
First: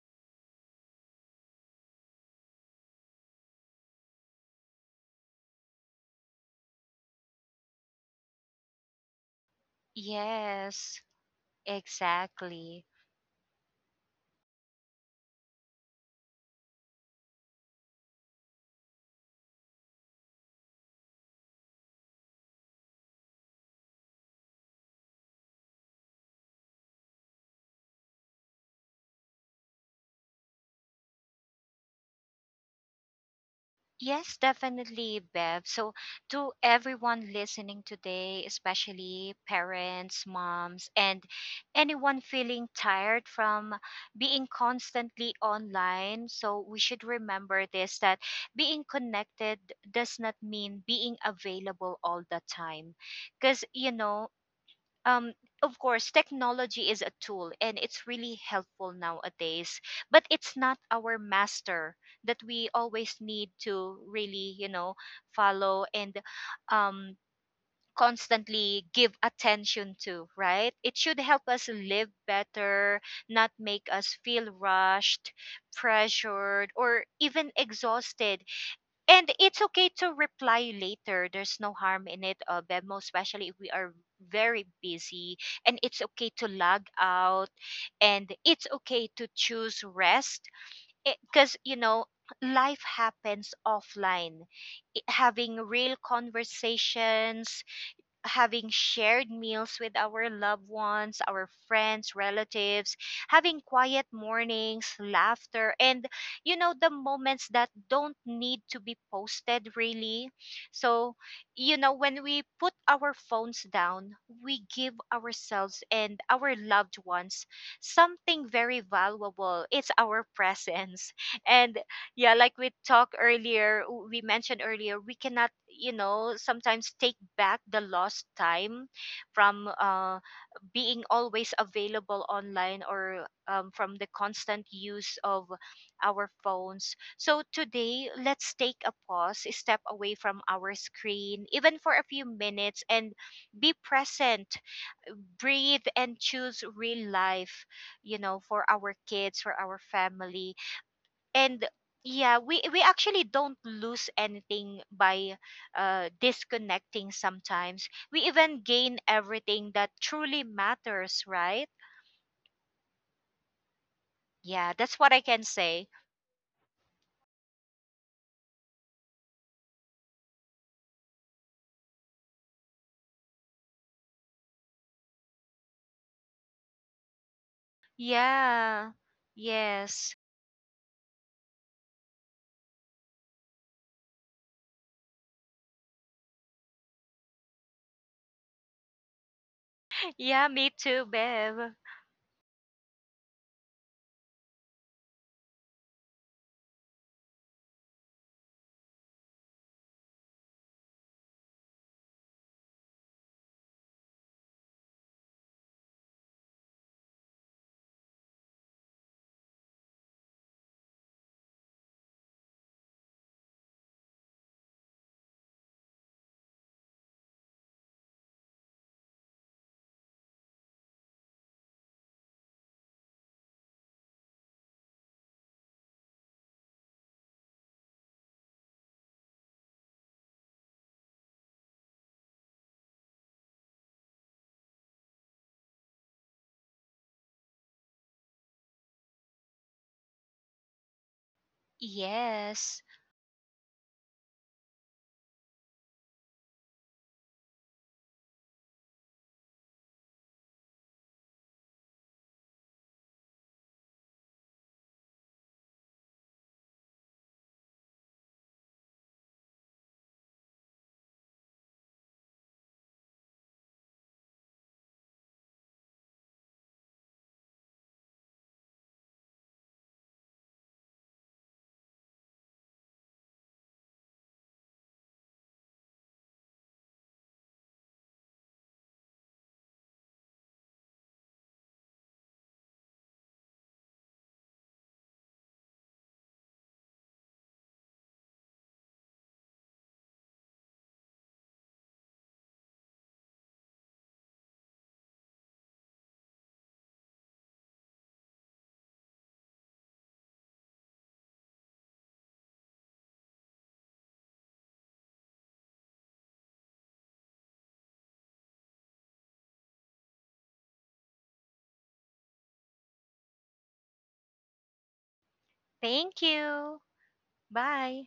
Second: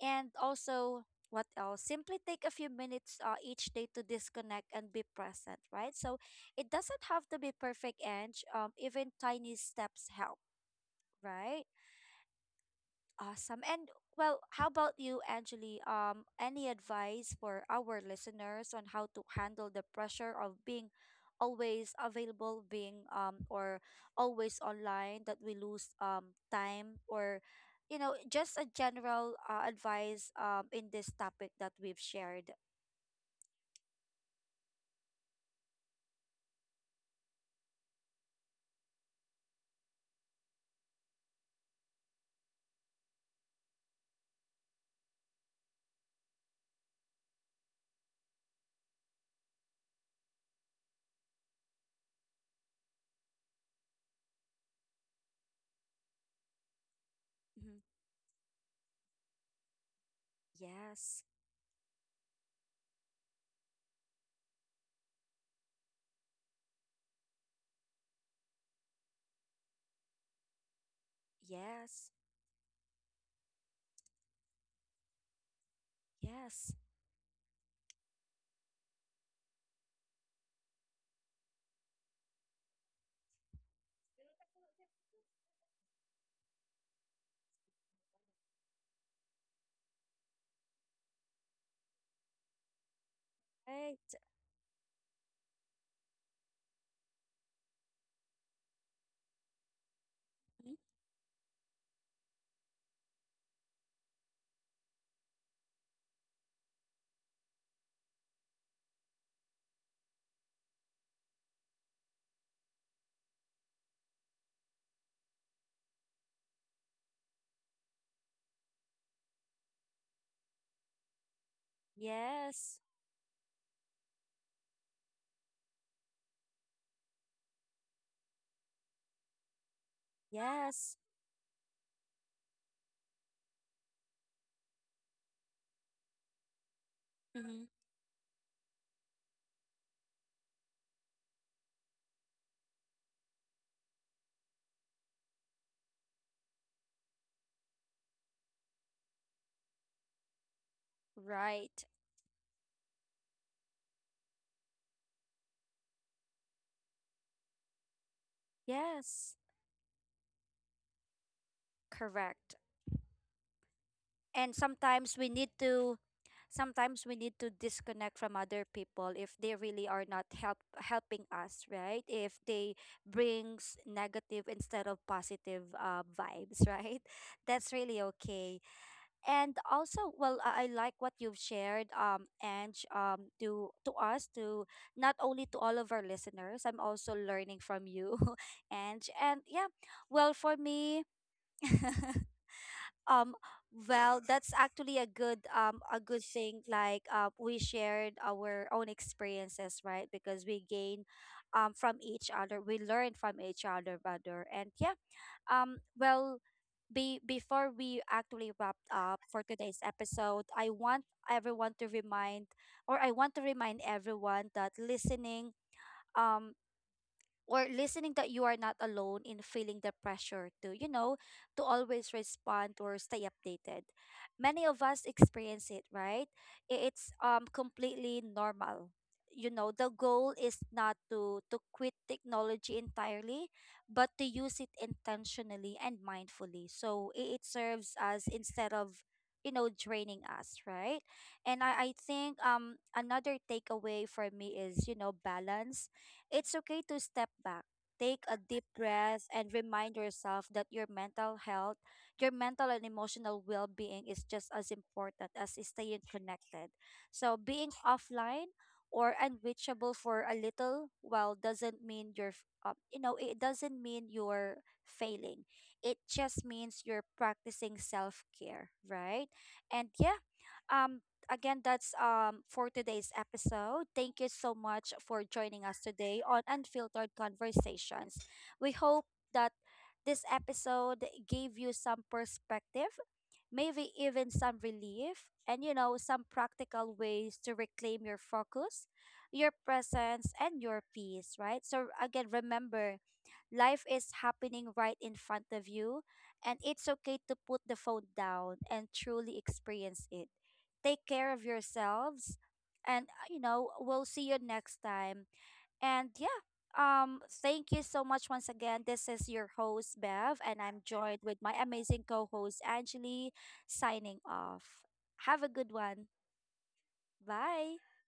Speaker 1: And also, what else, simply take a few minutes, each day, to disconnect and be present, right, so it doesn't have to be perfect, and, even tiny steps help,
Speaker 2: Yes.
Speaker 1: right.
Speaker 2: Exactly.
Speaker 1: Awesome. And well, how about you, Angeli? Any advice for our listeners on how to handle the pressure of being always available, being, or always online, that we lose, time, or you know, just a general, advice, in this topic that we've shared?
Speaker 2: Yes, definitely, Bev. So, to everyone listening today, especially parents, moms, and anyone feeling tired from being constantly online, so we should remember this, that being connected does not mean being available all the time. Because, you know, um of course technology is a tool
Speaker 1: Mhm.
Speaker 2: and it's really helpful nowadays, but it's not our
Speaker 1: Yes.
Speaker 2: master that we always need to really, you know, follow and um constantly give attention to, right? It should help us live
Speaker 1: Yes.
Speaker 2: better, not make us feel rushed, pressured,
Speaker 1: Yes.
Speaker 2: or even exhausted. And it's okay to reply later, there's no harm in it, Beb, most especially if we are very busy. And it's okay to log out, and it's okay to choose rest, because, you know, life happens
Speaker 1: Right.
Speaker 2: offline. Having real conversations, having shared meals with our loved
Speaker 1: Mhm.
Speaker 2: ones, our friends, relatives, having quiet mornings, laughter, and, you know, the moments that don't need to be posted really. So, you know, when we put our phones down, we give ourselves and our loved ones something very valuable. It's our presence. And yeah, like we
Speaker 1: Yes.
Speaker 2: talked earlier, we mentioned earlier, we cannot, you know, sometimes take back the lost time from,
Speaker 1: Yes.
Speaker 2: being always available online, or from the constant use of our phones. So
Speaker 1: Hmm.
Speaker 2: today, let's take a pause, a step away from our screen, even for a few minutes, and be present, breathe, and choose real life, you know, for our kids, for our family. And
Speaker 1: Right.
Speaker 2: yeah, we actually don't lose anything by, disconnecting, sometimes we even gain
Speaker 1: Yes.
Speaker 2: everything that truly matters, right?
Speaker 1: Correct. And
Speaker 2: Yeah, that's what I can say.
Speaker 1: sometimes we need to disconnect from other people, if they really are not helping us, right, if they brings negative instead of positive, vibes, right. That's really okay.
Speaker 2: Yeah.
Speaker 1: And also,
Speaker 2: Yes.
Speaker 1: well, I like what you've shared, Ange. To us to Not only to all of our listeners, I'm also learning from you. Ange. And yeah, well,
Speaker 2: Yeah,
Speaker 1: for
Speaker 2: me
Speaker 1: me.
Speaker 2: too, Bev.
Speaker 1: Um, well, that's actually a good thing. Like, we shared our own experiences, right? Because we gain, from each other. We learn from each other, rather. And yeah, well, be before we actually wrap up for today's episode, I want everyone to remind, or I want to remind everyone that listening. Um, or listening, that you are not alone in feeling the pressure to, you know, to always respond or stay updated. Many of us experience it, right? It's, completely normal. You know, the goal is not to quit technology entirely, but to use it intentionally and mindfully. So it serves as, instead of, you know, draining us, right. And I think,
Speaker 2: Yes.
Speaker 1: another takeaway for me is, you know, balance. It's okay to step back, take a deep breath, and remind yourself that your mental health, your mental and emotional well being is just as important as staying connected. So, being offline or unreachable for a little while doesn't mean you're, you know, it doesn't mean you're failing. It just means you're practicing self care, right? And yeah, um, again, that's, for today's episode. Thank you so much for joining us today on Unfiltered Conversations. We hope that this episode gave you some perspective, maybe even some relief, and you know, some practical ways to reclaim your focus, your presence, and your peace, right? So, again, remember, life is happening right in front of you, and it's okay to put the phone down and truly experience it. Take care of yourselves, and, you know, we'll see you next time. And yeah, thank you so much once again. This is your host, Bev, and I'm joined with my amazing co host, Angeli, signing off. Have a good one.
Speaker 2: Thank you.
Speaker 1: Bye.
Speaker 2: Bye.